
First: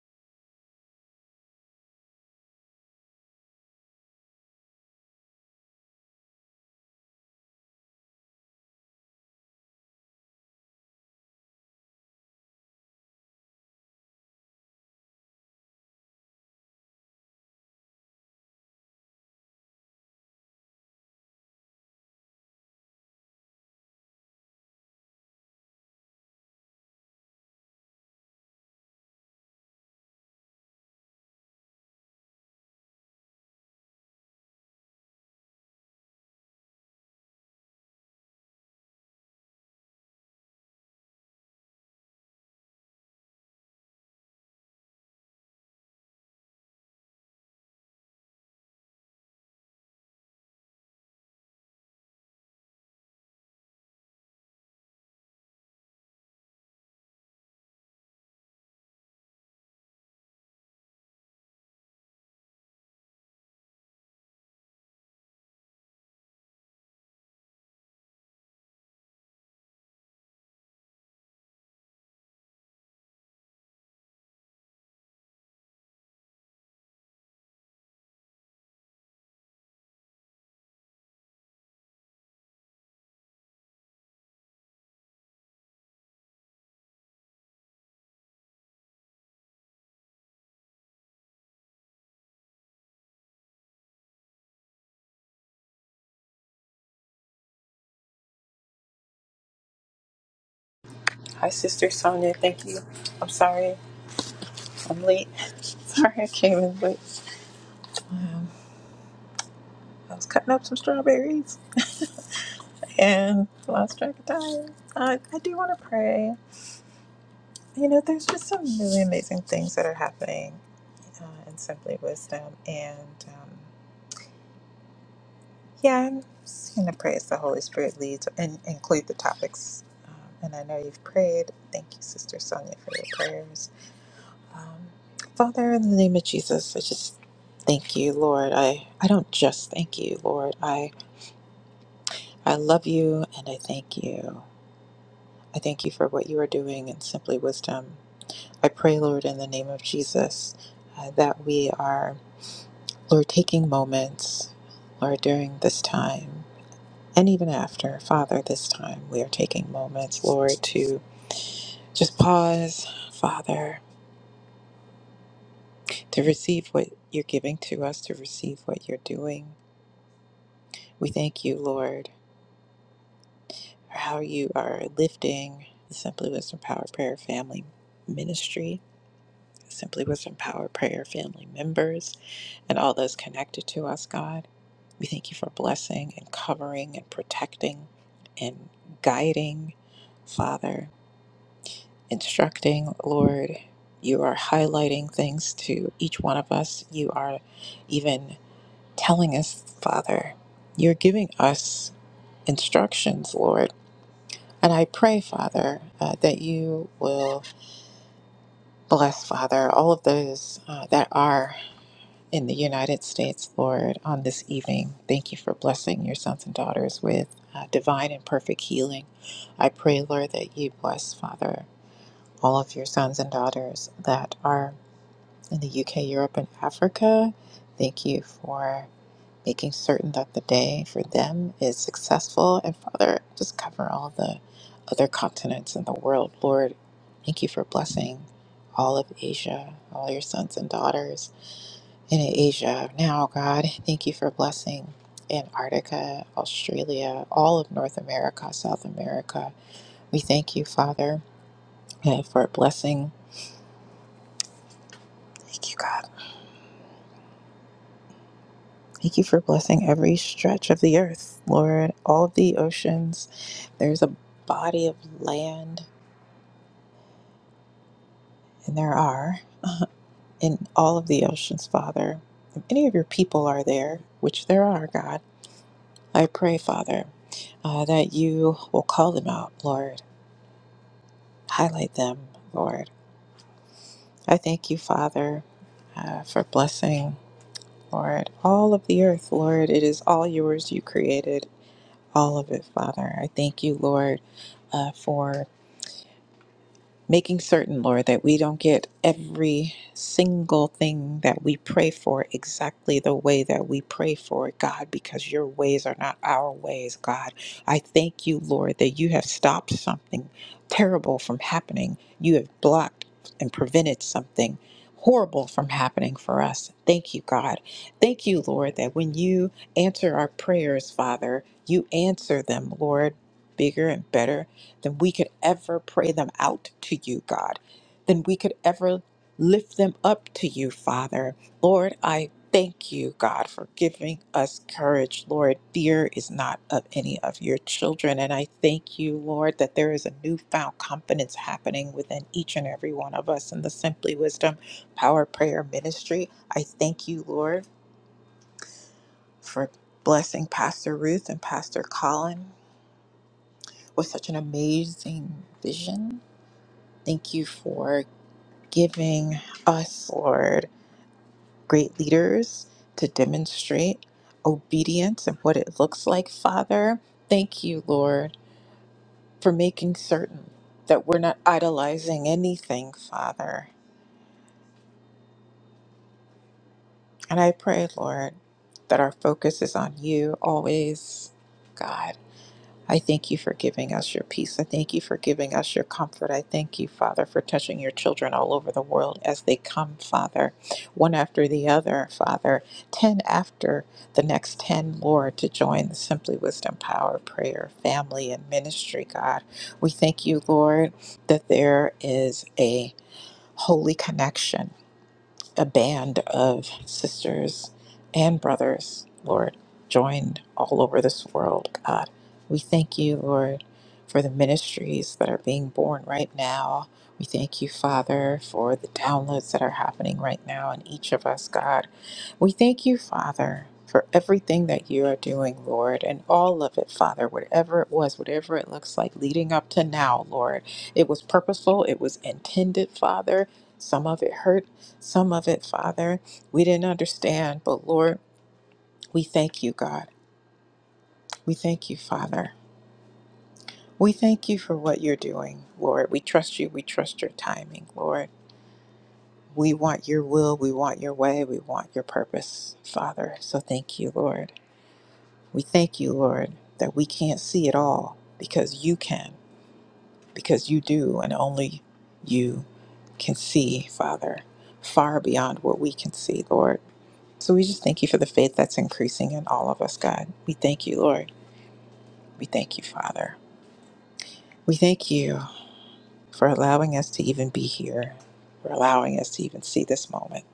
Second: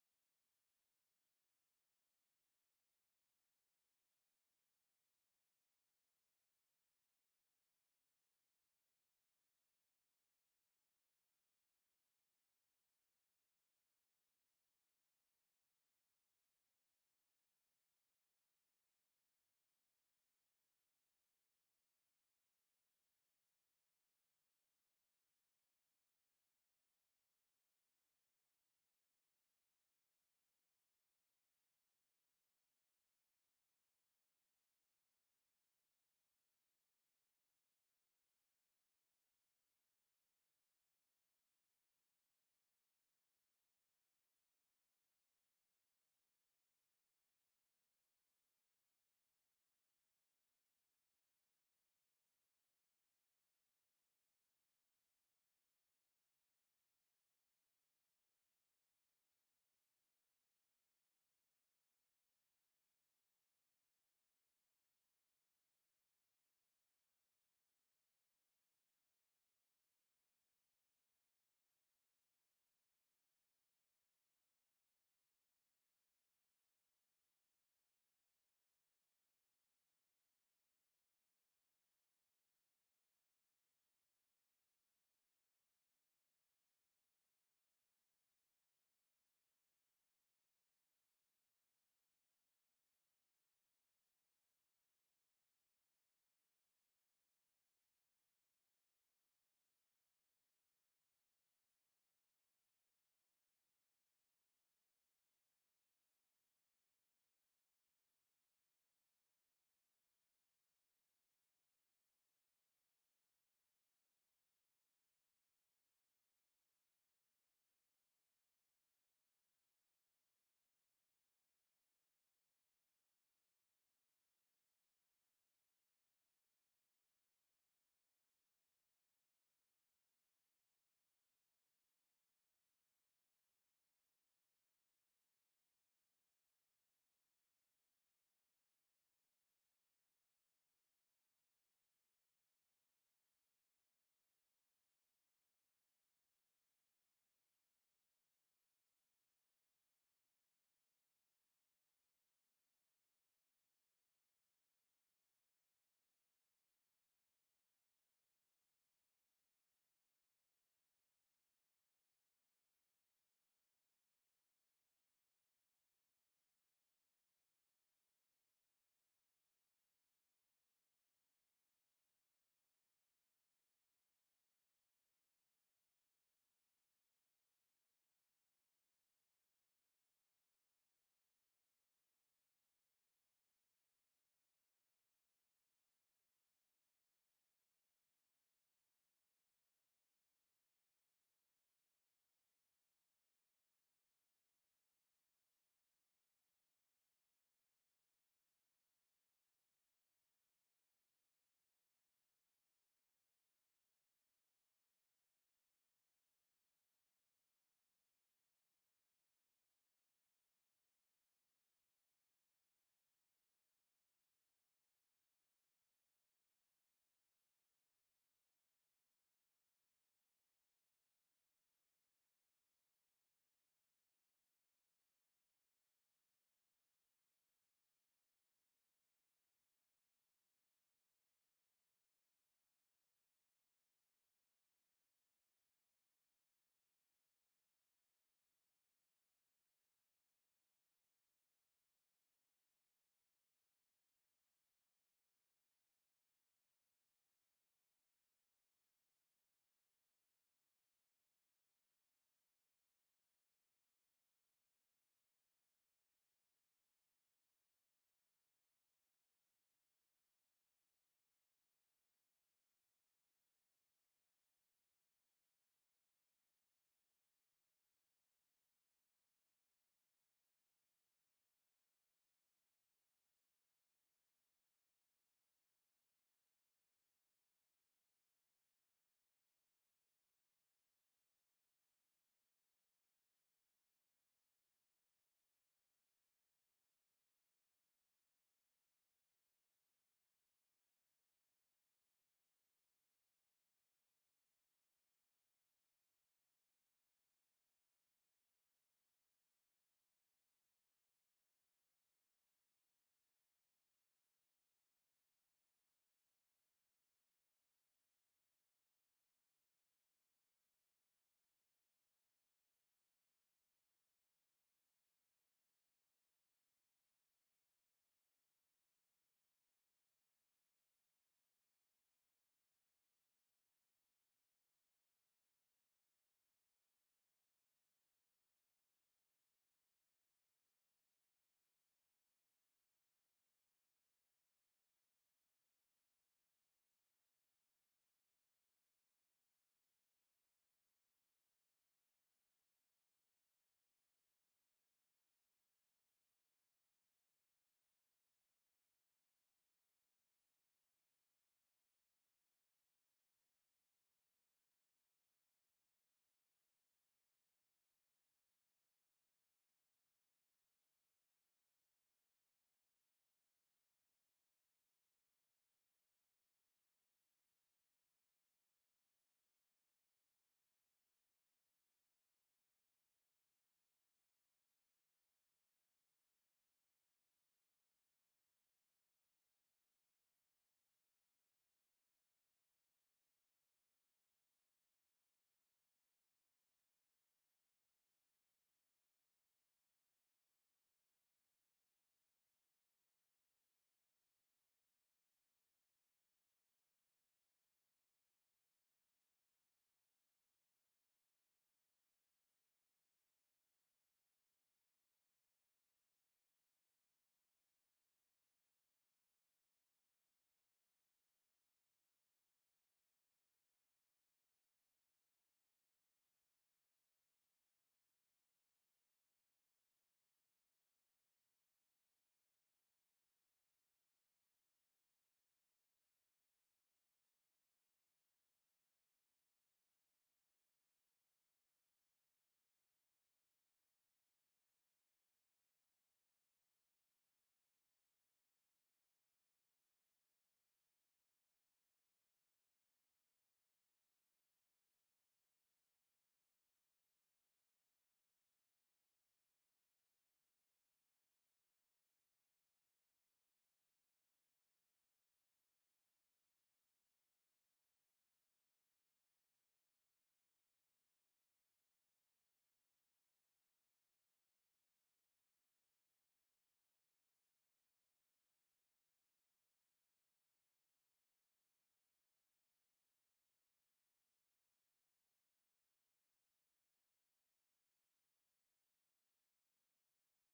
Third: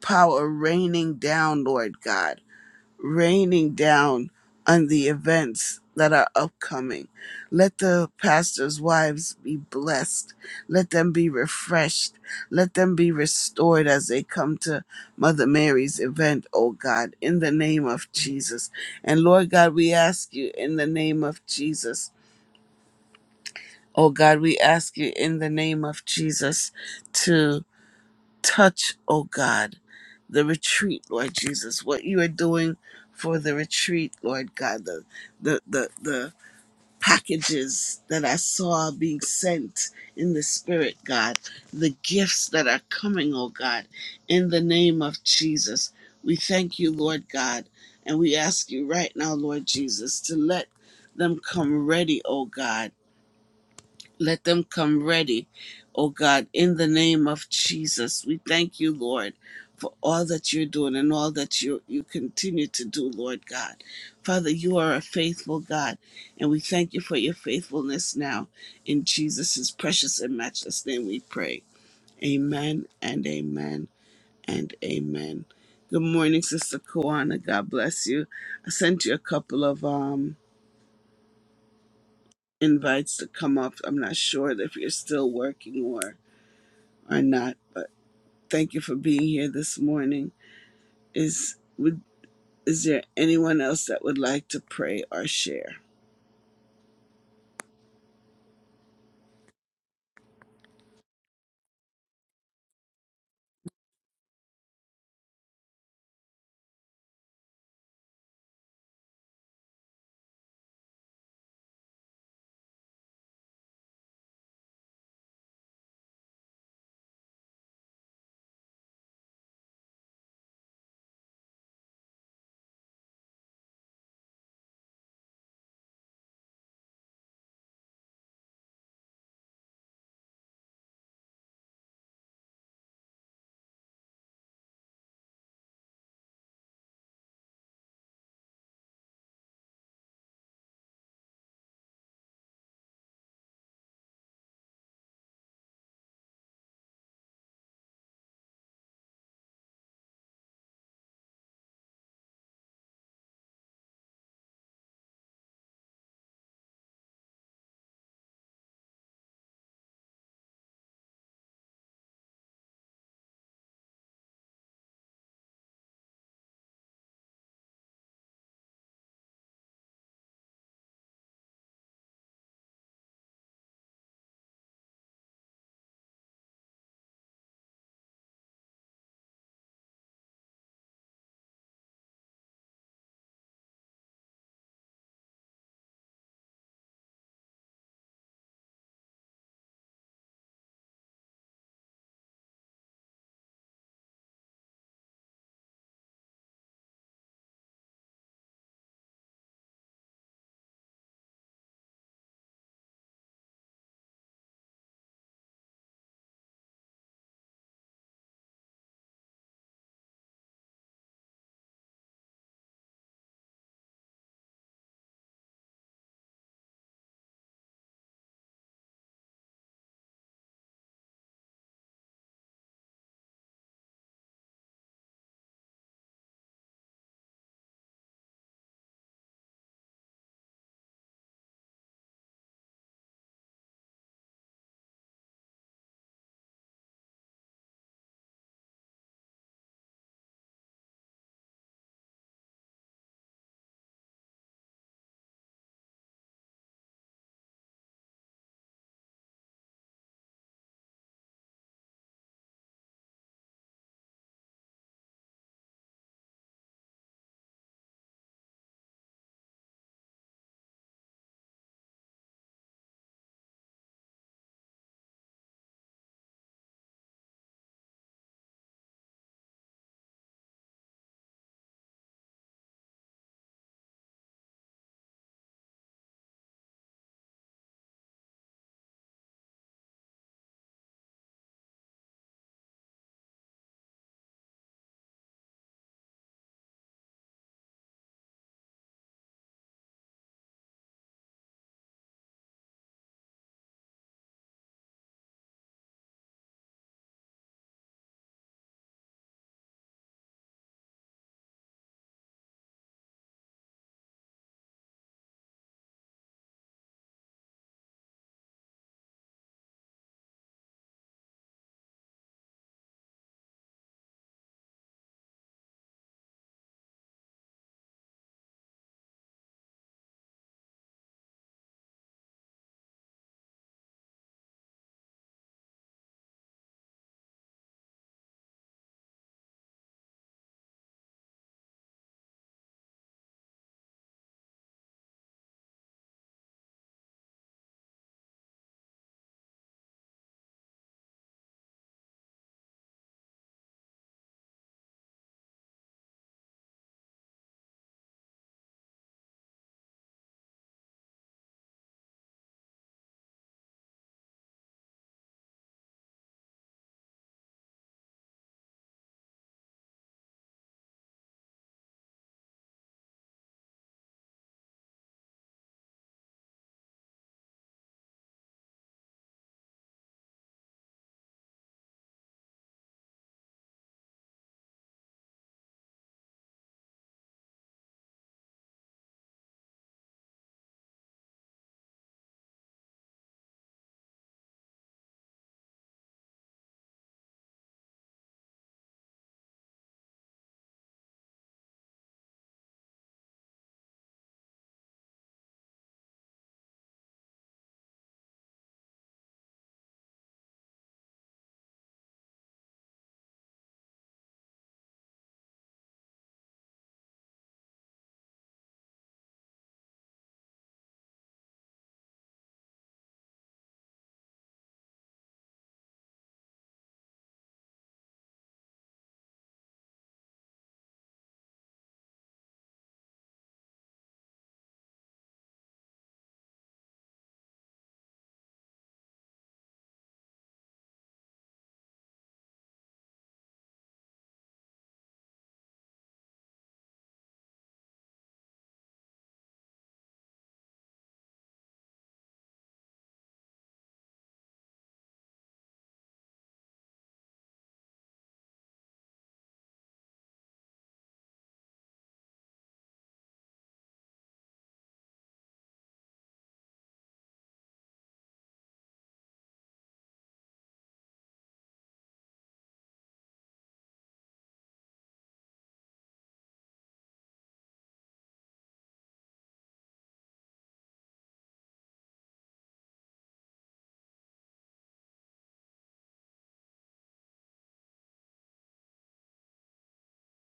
power raining down, Lord God raining down on the events that are upcoming. Let the pastors' wives be blessed. Let them be refreshed. Let them be restored as they come to Mother Mary's event, oh God, in the name of Jesus. And Lord God, we ask you in the name of Jesus. Oh God, we ask you in the name of Jesus to touch, oh God, the retreat, Lord Jesus, what you are doing for the retreat, Lord God, the the the, the packages that I saw being sent in the spirit, God, the gifts that are coming, oh God, in the name of Jesus. We thank you, Lord God, and we ask you right now, Lord Jesus, to let them come ready, oh God let them come ready, oh God, in the name of Jesus. We thank you, Lord, for all that you're doing and all that you you continue to do, Lord God. Father, you are a faithful God, and we thank you for your faithfulness now. In Jesus' precious and matchless name we pray. Amen and amen and amen. Good morning, Sister Kawana. God bless you. I sent you a couple of um invites to come up. I'm not sure if you're still working or or not, but thank you for being here this morning. Is would is there anyone else that would like to pray or share? Hi, Sister Sonia. Thank you. I'm sorry I'm late. [laughs] Sorry I came in late. Um, I was cutting up some strawberries and lost track of time. I, I do want to pray. You know, there's just some really amazing things that are happening uh, in Simply Wisdom. And um, yeah, I'm just going to pray as the Holy Spirit leads and include the topics. Um, and I know you've prayed. Thank you, Sister Sonia, for your prayers. Um, Father, in the name of Jesus, I just thank you, Lord. I, I don't just thank you, Lord. I, I love you and I thank you. I thank you for what you are doing in Simply Wisdom. I pray, Lord, in the name of Jesus, uh, that we are, Lord, taking moments, Lord, during this time and even after, Father, this time, we are taking moments, Lord, to just pause, Father, to receive what you're giving to us, to receive what you're doing. We thank you, Lord, for how you are lifting the Simply Wisdom Power Prayer family ministry, Simply Wisdom Power Prayer family members, and all those connected to us, God. We thank you for blessing and covering and protecting and guiding, Father, instructing, Lord. You are highlighting things to each one of us. You are even telling us, Father, you're giving us instructions, Lord And I pray, Father, uh, that you will bless, Father, all of those uh, that are in the United States, Lord, on this evening. Thank you for blessing your sons and daughters with uh, divine and perfect healing. I pray, Lord, that you bless, Father, all of your sons and daughters that are in the UK, Europe, and Africa. Thank you for. making certain that the day for them is successful. And Father, just cover all the other continents in the world. Lord, thank you for blessing all of Asia, all your sons and daughters in Asia. Now, God, thank you for blessing Antarctica, Australia, all of North America, South America. We thank you, Father, uh, for blessing. Thank you, God. Thank you for blessing every stretch of the earth, Lord, all of the oceans. There's a body of land, and there are in all of the oceans, Father. If any of your people are there, which there are, God, I pray, Father, uh, that you will call them out, Lord. Highlight them, Lord. I thank you, Father, uh, for blessing, Lord, all of the earth, Lord. It is all yours you created, all of it, Father. I thank you, Lord, uh, for. making certain, Lord, that we don't get every single thing that we pray for exactly the way that we pray for it, God, because your ways are not our ways, God. I thank you, Lord, that you have stopped something terrible from happening. You have blocked and prevented something horrible from happening for us. Thank you, God. Thank you, Lord, that when you answer our prayers, Father, you answer them, Lord, bigger and better than we could ever pray them out to you, God, than we could ever lift them up to you, Father. Lord, I thank you, God, for giving us courage. Lord, fear is not of any of your children. And I thank you, Lord, that there is a newfound confidence happening within each and every one of us in the Simply Wisdom Power Prayer Ministry. I thank you, Lord, for blessing Pastor Ruth and Pastor Colin with such an amazing vision Thank you for giving us, Lord, great leaders to demonstrate obedience and what it looks like, Father. Thank you, Lord, for making certain that we're not idolizing anything, Father. And I pray, Lord, that our focus is on you always, God. I thank you for giving us your peace. I thank you for giving us your comfort. I thank you, Father, for touching your children all over the world as they come, Father, one after the other, Father, 10 after the next 10, Lord, to join the Simply Wisdom Power Prayer family and ministry, God. We thank you, Lord, that there is a holy connection a band of sisters and brothers, Lord, joined all over this world, God. We thank you, Lord, for the ministries that are being born right now. We thank you, Father, for the downloads that are happening right now in each of us, God. We thank you, Father, for everything that you are doing, Lord, and all of it, Father, whatever it was, whatever it looks like leading up to now, Lord. It was purposeful, it was intended, Father. Some of it hurt, some of it, Father, we didn't understand, but Lord, we thank you, God. We thank you, Father. We thank you for what you're doing, Lord. We trust you. We trust your timing, Lord. We want your will. We want your way. We want your purpose, Father. So thank you, Lord. We thank you, Lord, that we can't see it all because you can, because you do, and only you can see, Father, far beyond what we can see, Lord. So we just thank you for the faith that's increasing in all of us, God. We thank you, Lord. We thank you, Father. We thank you for allowing us to even be here, for allowing us to even see this moment,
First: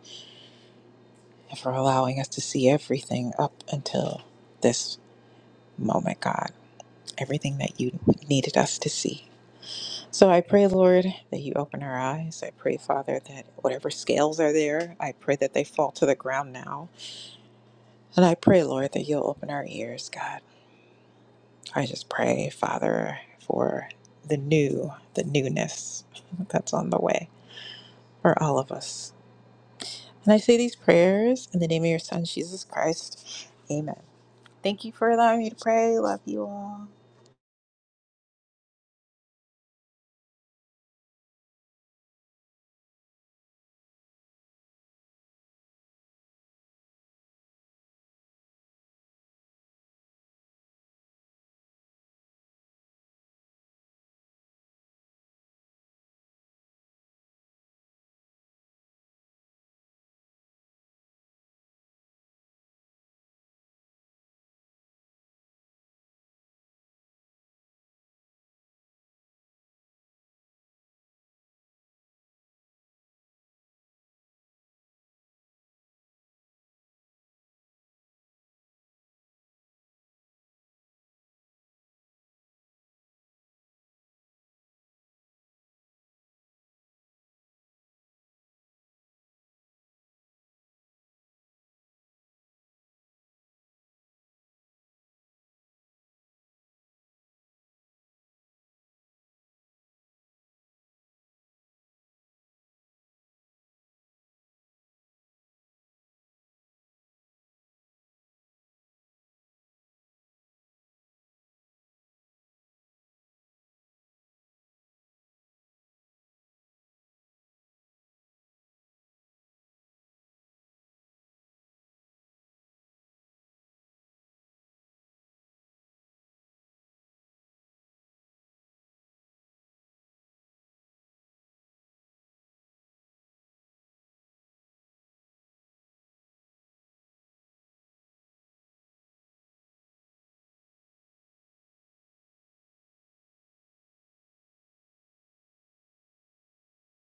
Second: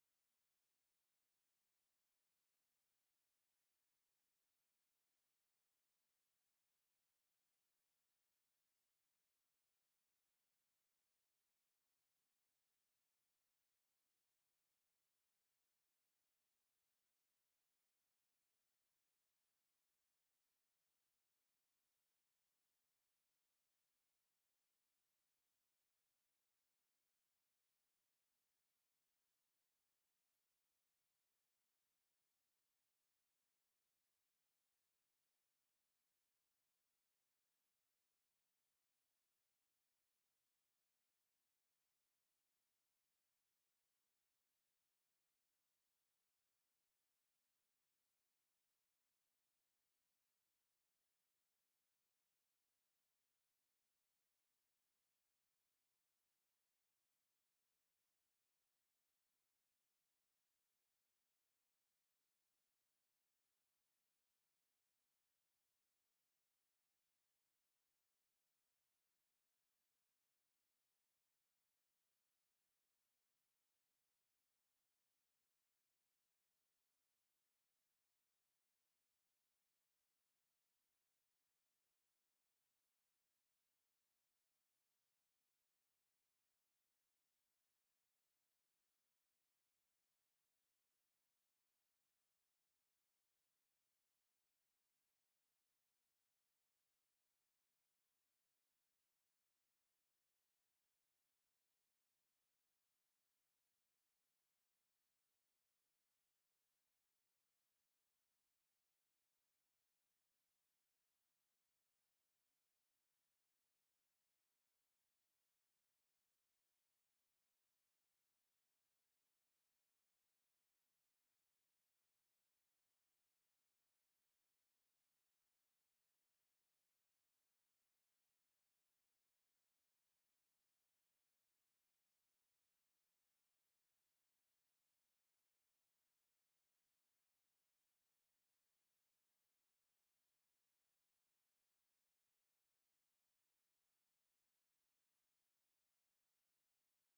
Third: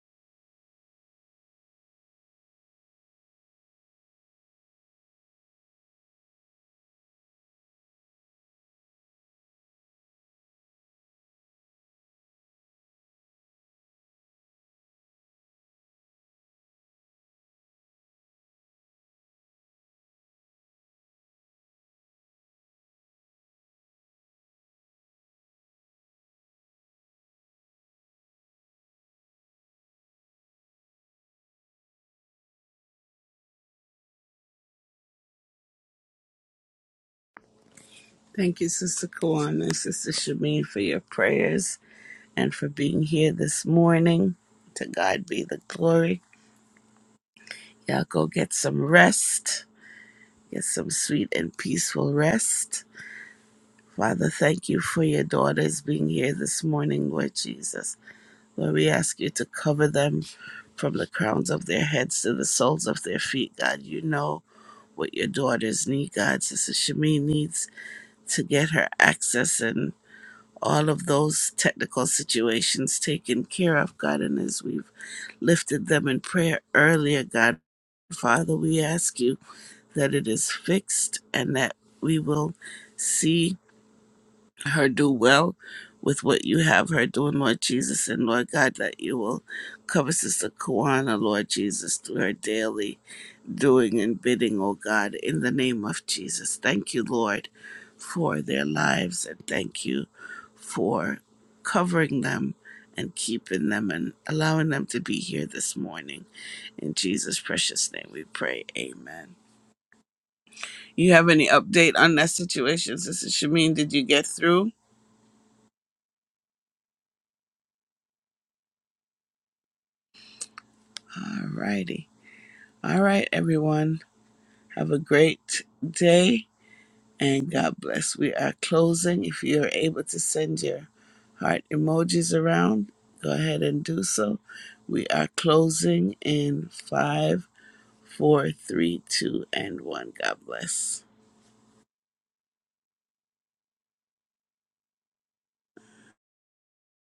and for allowing us to see everything up until this moment, God. Everything that you needed us to see. So I pray, Lord, that you open our eyes. I pray, Father, that whatever scales are there, I pray that they fall to the ground now. And I pray, Lord, that you'll open our ears, God. I just pray, Father, for the new, the newness [laughs] that's on the way for all of us. And I say these prayers in the name of your Son, Jesus Christ. Amen. Thank you for allowing me to pray. Love you all. Thank you, Sister Kawana and Sister Shamin, for your prayers and for being here this morning. To God be the glory. Y'all go get some rest. Get some sweet and peaceful rest. Father, thank you for your daughters being here this morning, Lord Jesus. Lord, we ask you to cover them from the crowns of their heads to the soles of their feet. God, you know what your daughters need, God. Sister Shami needs to get her access and all of those technical situations taken care of, God. And as we've lifted them in prayer earlier, God, Father, we ask you that it is fixed and that we will see her do well with what you have her doing, Lord Jesus. And Lord God, that you will cover Sister Kawana, Lord Jesus, through her daily doing and bidding, oh God, in the name of Jesus. Thank you, Lord, for their lives and thank you for covering them and keeping them and allowing them to be here this morning. In Jesus' precious name we pray. Amen. You have any update on that situation, Sister Shamin? Did you get through? All righty. All right, everyone. Have a great day and God bless. We are closing. If you're able to send your heart emojis around, go ahead and do so. We are closing in five, four, three, two, and one. God bless.